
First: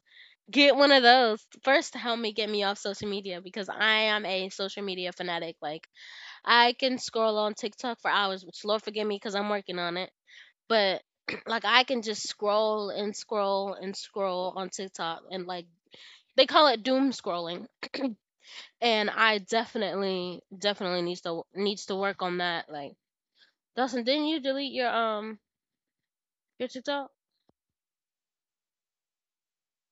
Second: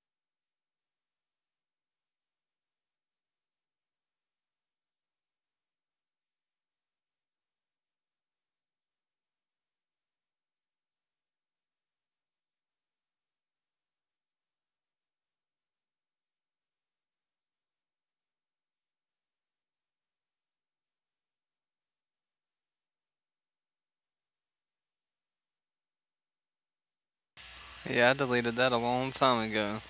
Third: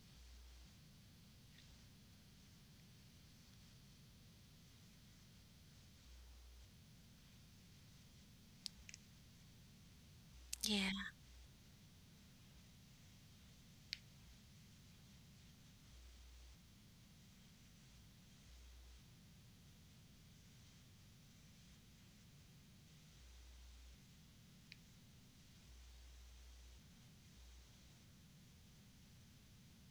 get one of those first to help me get me off social media because I am a social media fanatic. Like I can scroll on TikTok for hours, which Lord forgive me because I'm working on it. Yeah. But <clears throat> like I can just scroll on TikTok, and like they call it doom scrolling. And I definitely needs to work on that. Like Dustin, didn't you delete your TikTok? Yeah, I deleted that a long time ago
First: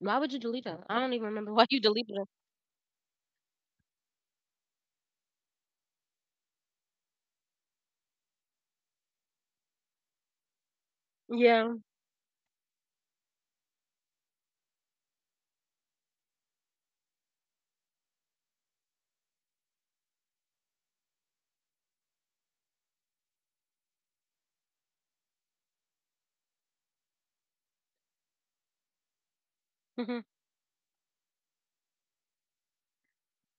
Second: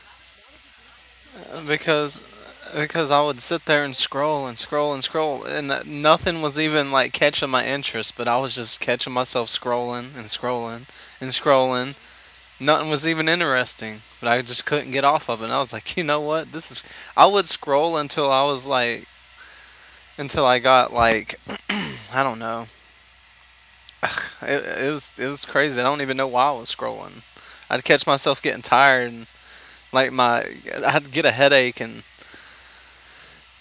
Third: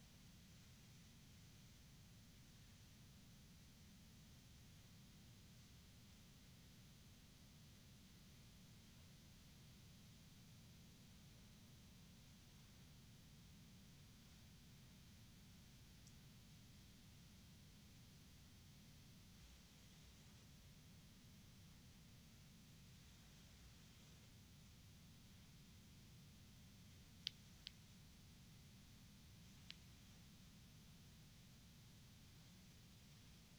Why would you delete it? I don't even remember why you deleted because it. because I would sit there and scroll and scroll and scroll and that nothing was even like catching my interest, but I was just catching myself scrolling and scrolling and Yeah. scrolling. Nothing was even interesting, but I just couldn't get off of it. And I was like, you know what? This is. I would scroll until I was like until I got like, I don't know. It was it was crazy. I don't even know why I was scrolling. I'd catch myself getting tired and like Mhm. my— I'd get a headache and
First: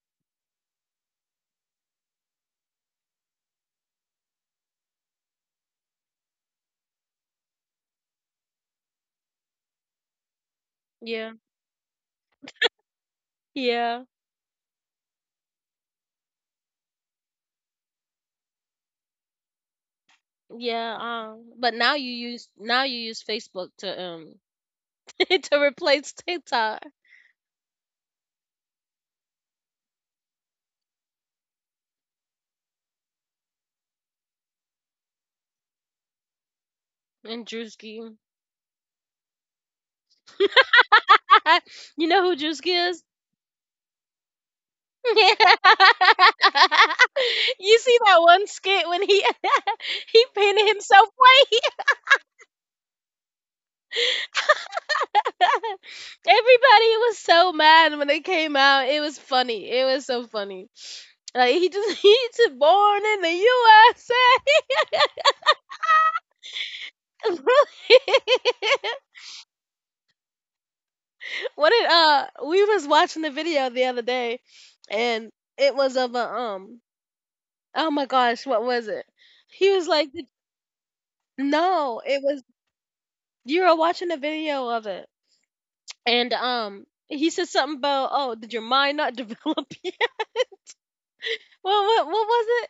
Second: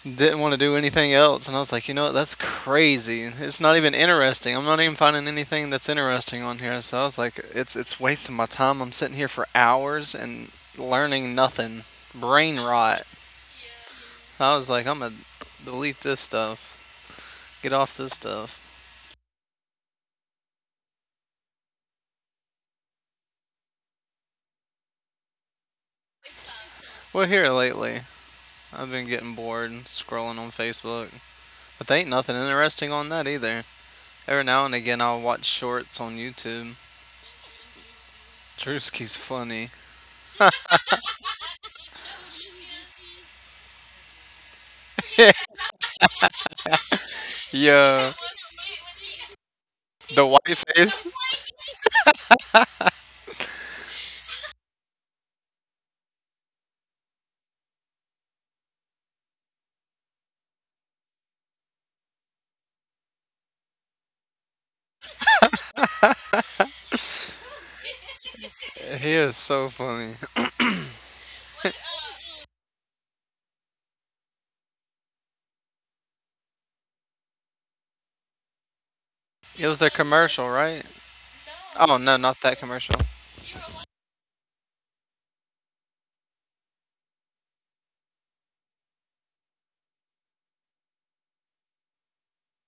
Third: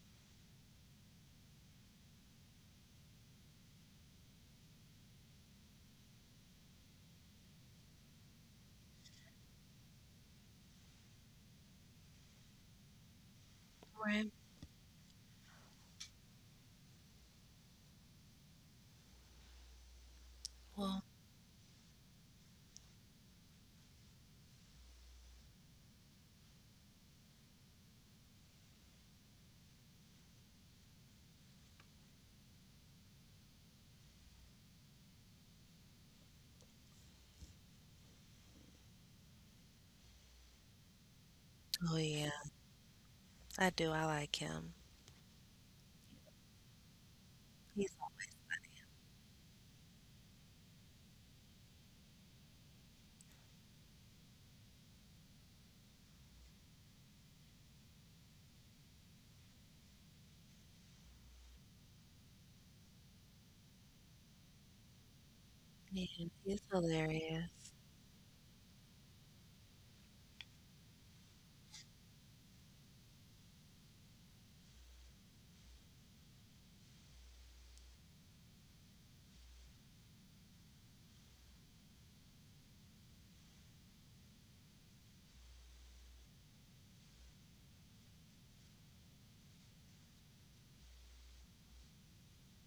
didn't want to do anything else. And I was like, you know what? That's crazy. It's not even interesting. I'm not even finding anything that's interesting on here. So I was like, it's wasting my time. I'm sitting here for hours and Yeah. learning nothing. Brain rot. Yeah. Right. I was like, I'm gonna delete this stuff. Get off this stuff. Yeah. Well, But now you use Facebook to <laughs> to replace TikTok. Well, here lately, I've been getting bored scrolling on Facebook, but there ain't nothing interesting on that either. Every now and again, I'll watch shorts on YouTube. And Drewski. Drewski's funny. <laughs> oh You know yeah. who Drewski is? <laughs> I do. I like him. <laughs> Yeah. You He's see that one skit when he <laughs> The he white painted face. himself white? <laughs> Everybody was so mad when it came out. It was funny. It was so funny. Like he just <laughs> he just born in the USA. Yeah, he's hilarious. <laughs> <laughs> He is so funny. What did we was watching the video the other day, and it was of a oh my gosh, what was it? It He was was a like, "Th— " commercial, right? Oh No, no, it not was that commercial. you were watching a video of it. And, he said something about, "Oh, did your mind not develop <laughs> yet?" Well, what was it?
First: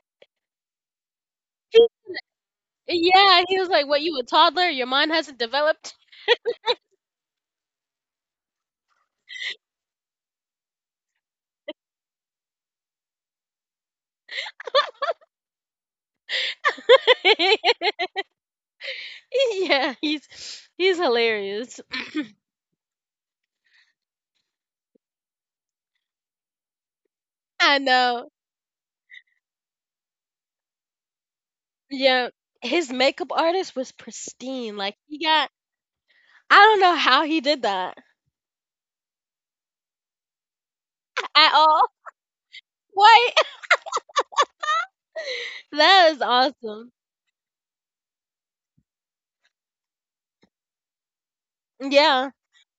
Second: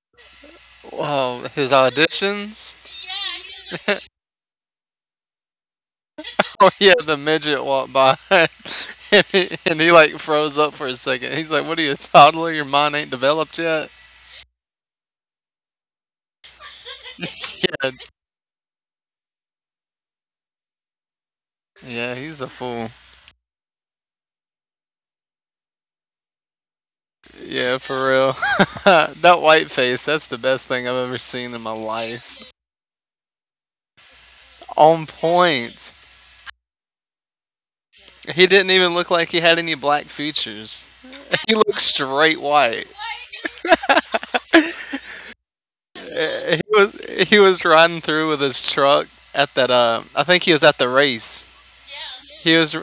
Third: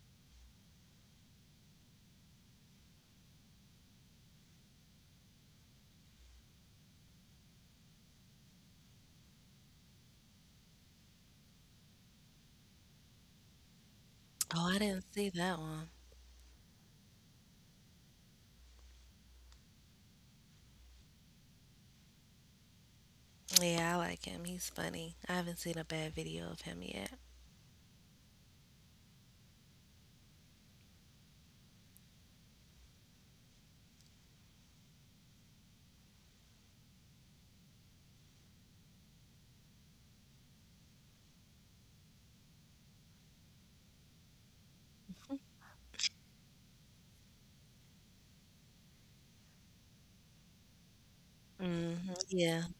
Whoa, his He, auditions. <laughs> yeah, he was like, "What, you a toddler? Your mind hasn't developed?" Oh yeah, the midget walked by, <laughs> and he like froze up for a second. He's like, "What are you, a toddler? Your mind ain't developed yet." Oh, I didn't see that one. And <laughs> Yeah, he's hilarious. yeah, he's a fool. Yeah, I like him. He's funny. I haven't seen a bad video of him yet. Yeah, I for real. know. <laughs> That white face. That's the best thing I've ever seen in my Yeah. life. His makeup artist was pristine, like, On he got— point. I don't know how he did that He didn't even look like he had any black features. <laughs> He at all. <laughs> looked All. straight white. Right? <laughs> That is He was awesome. he was riding through with his truck at that. I think he was at the race. Hmm. Yeah. He Yeah, was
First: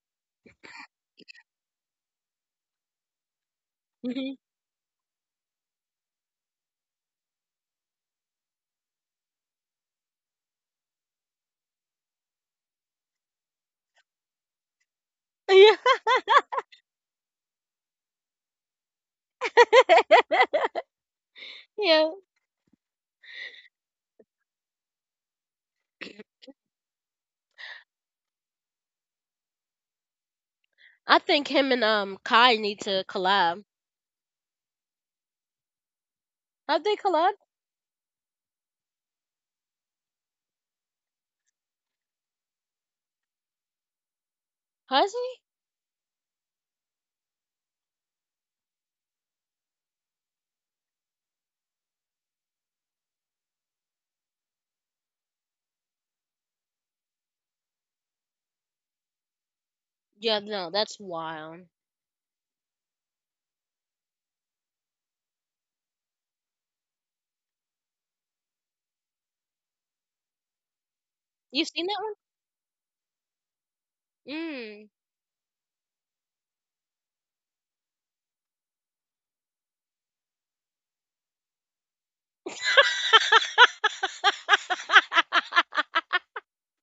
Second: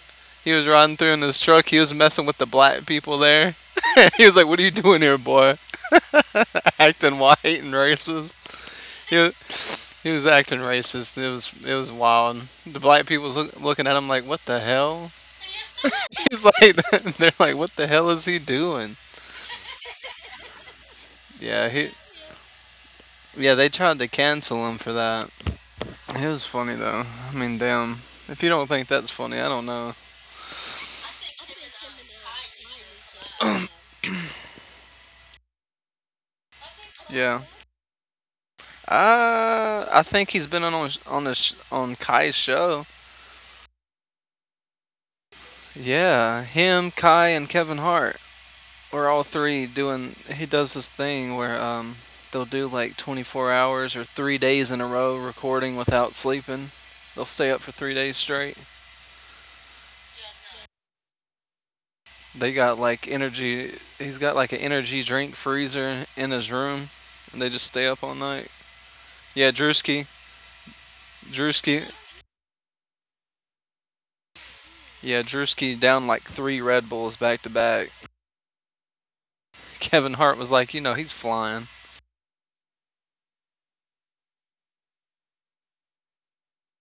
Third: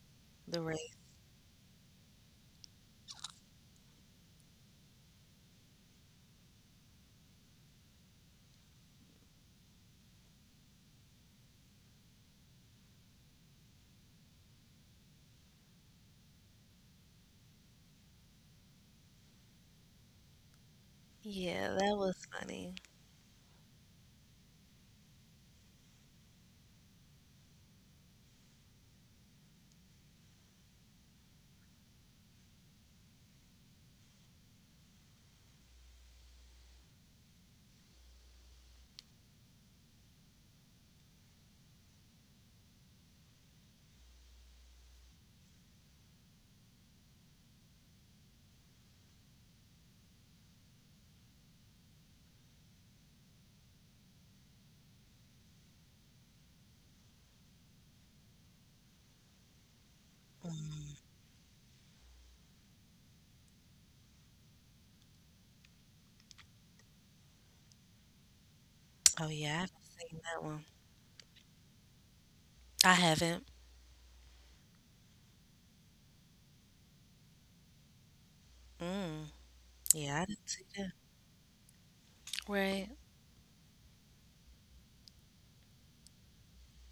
he the was riding race. through in his truck. He was messing with the black people there. <laughs> He was Mhm. like, "What are you doing here, boy? <laughs> Acting white and racist." He was, he was acting racist. It was wild. The black people was looking at him like, "What the hell?" Yeah. <laughs> He's like, <laughs> "They're like, what the hell is he doing?" <laughs> Yeah, Yeah, he— that Yeah. was funny. yeah, they tried to cancel him for that. It was funny though. I mean, damn. If you don't think that's funny, I don't know. I think him and Kai need to collab. Have they collab? Yeah. I think he's been on the on Kai's show. Has he? Yeah, him, Kai, and Kevin Hart. We're all three doing. He does this thing where they'll do like 24 hours or 3 days in a row recording without sleeping. They'll stay up for 3 days straight. Yeah, no, Mm. that's wild. They got like energy. He's got like an energy drink freezer in his room, and they just stay up all night. Oh yeah, I Yeah, haven't seen that one. You Drewski. seen that I haven't. one? Mm. Yeah, Drewski down like three Red Bulls back to back. Mm. Yeah, I Kevin didn't Hart was see like, that. you know, he's flying. <laughs> Right.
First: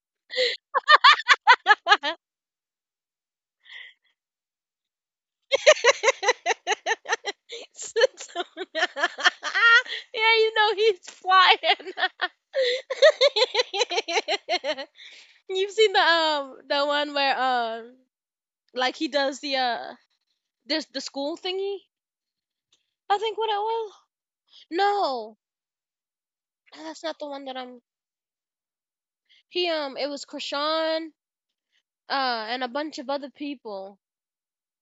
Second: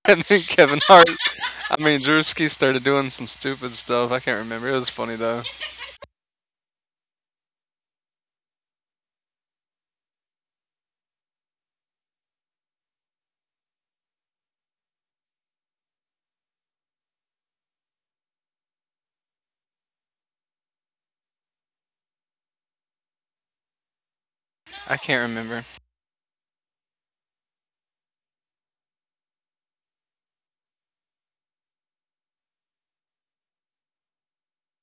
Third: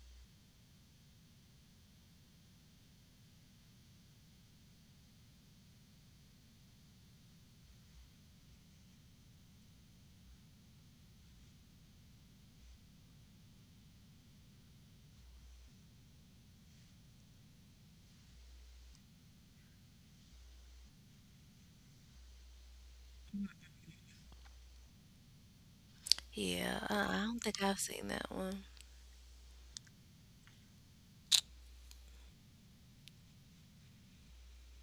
And then Kevin Hart, <laughs> I mean, <laughs> Drewski started doing some stupid stuff. I can't remember. It was funny though. Sits on— <laughs> yeah, you know he's flying. <laughs> You've seen the one where like he does the this the school thingy, I think what I was. I can't No, remember. Yeah, no, that's I not the don't one that think I've I'm. seen that one. He it was Krishan, and a bunch of other people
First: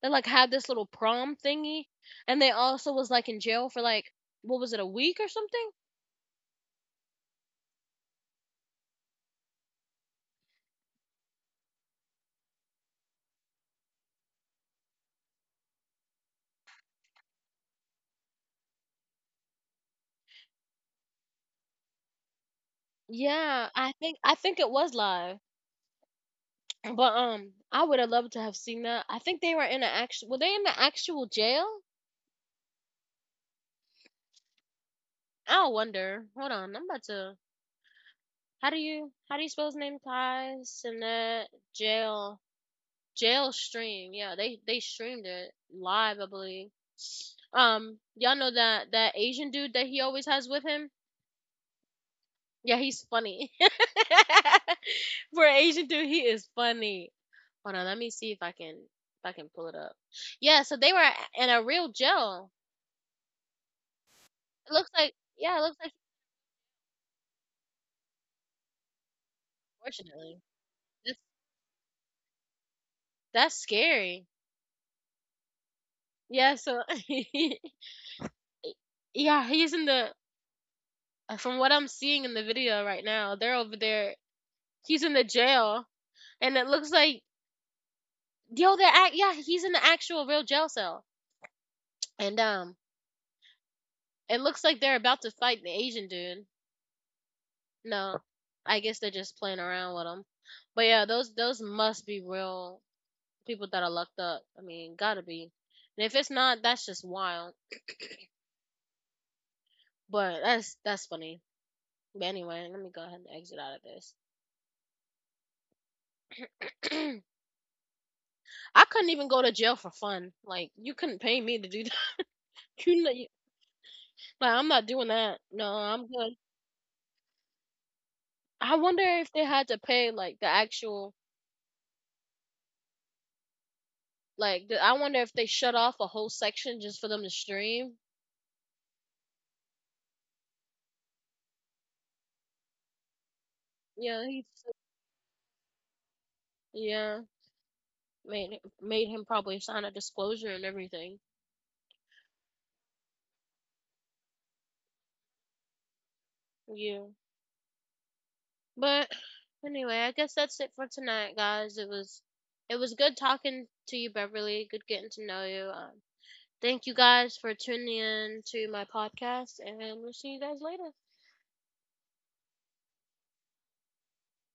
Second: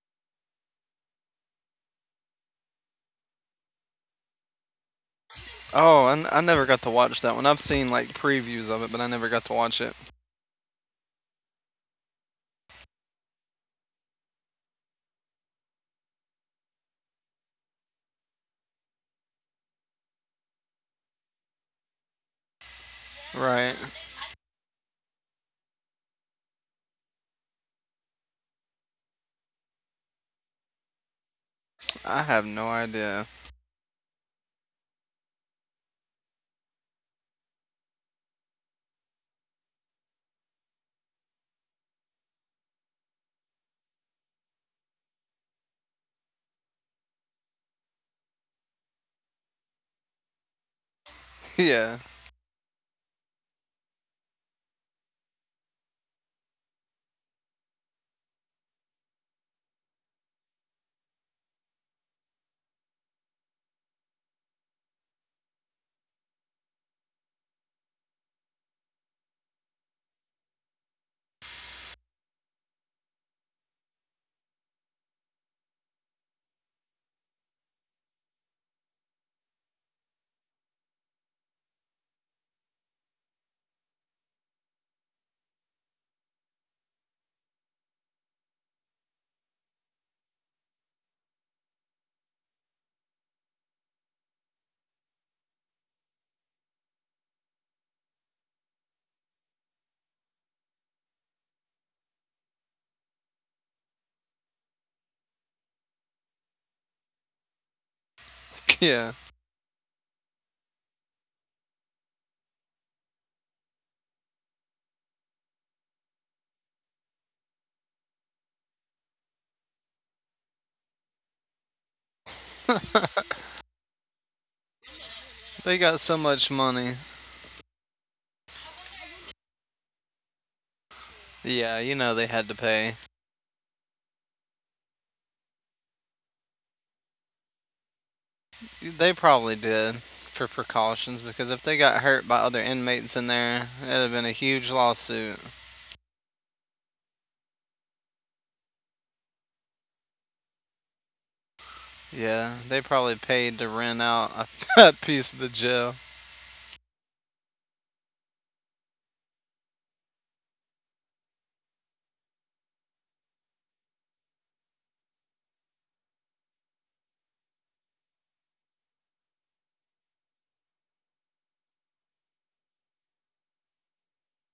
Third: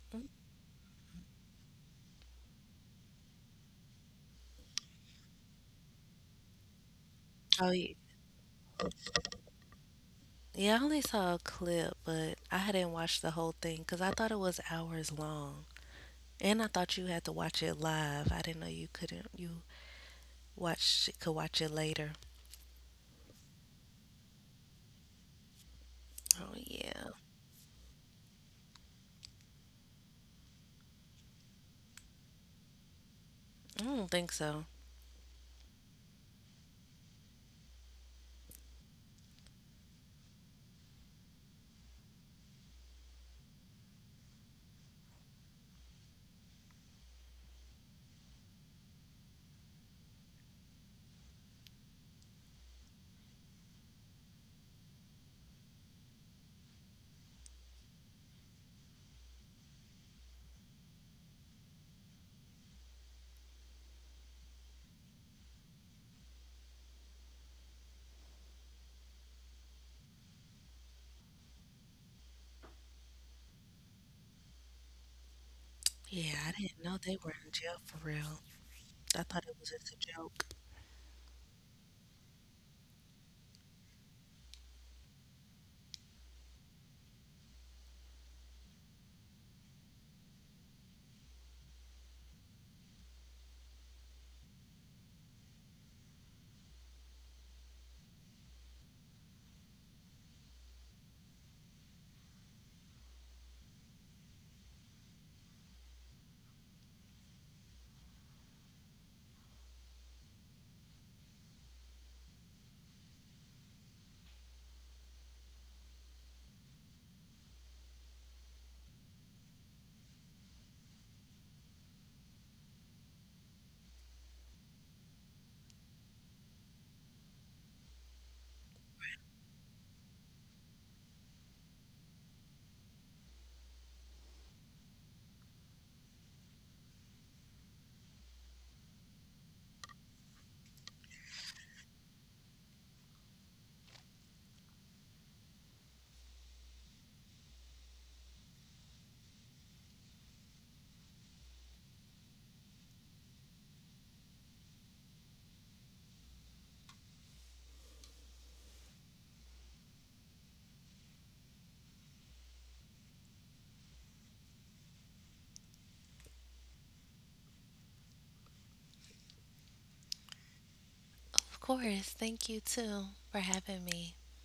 that like had this little prom thingy, and they also was like in jail for like what was it, a week or something? Oh, I never got to watch that one. I've Oh seen yeah. like previews of it, but I never got to watch it. Yeah, I only saw a clip, but I hadn't watched the whole thing because I thought it was hours long, and I thought you had to watch it live. I didn't know you couldn't. You watch could watch it later. Yeah, Right. I think it was live, Oh yeah. but I would have loved to have seen that. I think they were in an actual. Were they in the actual jail? I have no idea. I don't think so. I wonder. Hold on, I'm about to. How do you spell his name? Kai Sinet Jail. Jail stream. Yeah, they streamed it live, I believe. Y'all know that that Asian dude that he always has with him. Yeah. Yeah, he's funny. <laughs> For an Asian dude, he is funny. Hold on, let me see if I can pull it up. Yeah, so they were in a real jail. It looks like, yeah, it looks like fortunately. That's that's scary. Yeah, I Yeah, so didn't know they were in <laughs> jail for real. I yeah, thought it was he's in just a the— joke. from what I'm seeing in the video right now, they're over there. He's in the jail, and it looks like, yo, they're yeah, he's in the actual real jail cell, and it looks like they're about to fight the Asian dude. No, I guess they're just playing around with him. But yeah, those must be real people that are locked up. I mean, gotta be. And if it's not, that's just wild. Yeah. But that's funny. But anyway, let me go ahead and exit out of this. <clears throat> I couldn't even go to jail for fun. Like you couldn't pay me to do that. <laughs> You know, <laughs> you— like I'm not doing that. No, They got I'm so good. much money. I wonder if they had to pay like the actual Yeah, you know they had to pay. like I wonder if they shut off a whole section just for them to stream. They probably did for precautions because if they got hurt by other inmates in there, it'd have been Yeah, a he huge lawsuit. yeah made him probably sign a disclosure and everything. Yeah, they probably paid to rent out a <laughs> piece of the jail. Yeah, but anyway, I guess that's it for tonight, guys. It was good talking to you, Beverly. Good getting to know you. Thank you guys for tuning in to my podcast, and we'll see you guys later. Of course, thank you too for having me.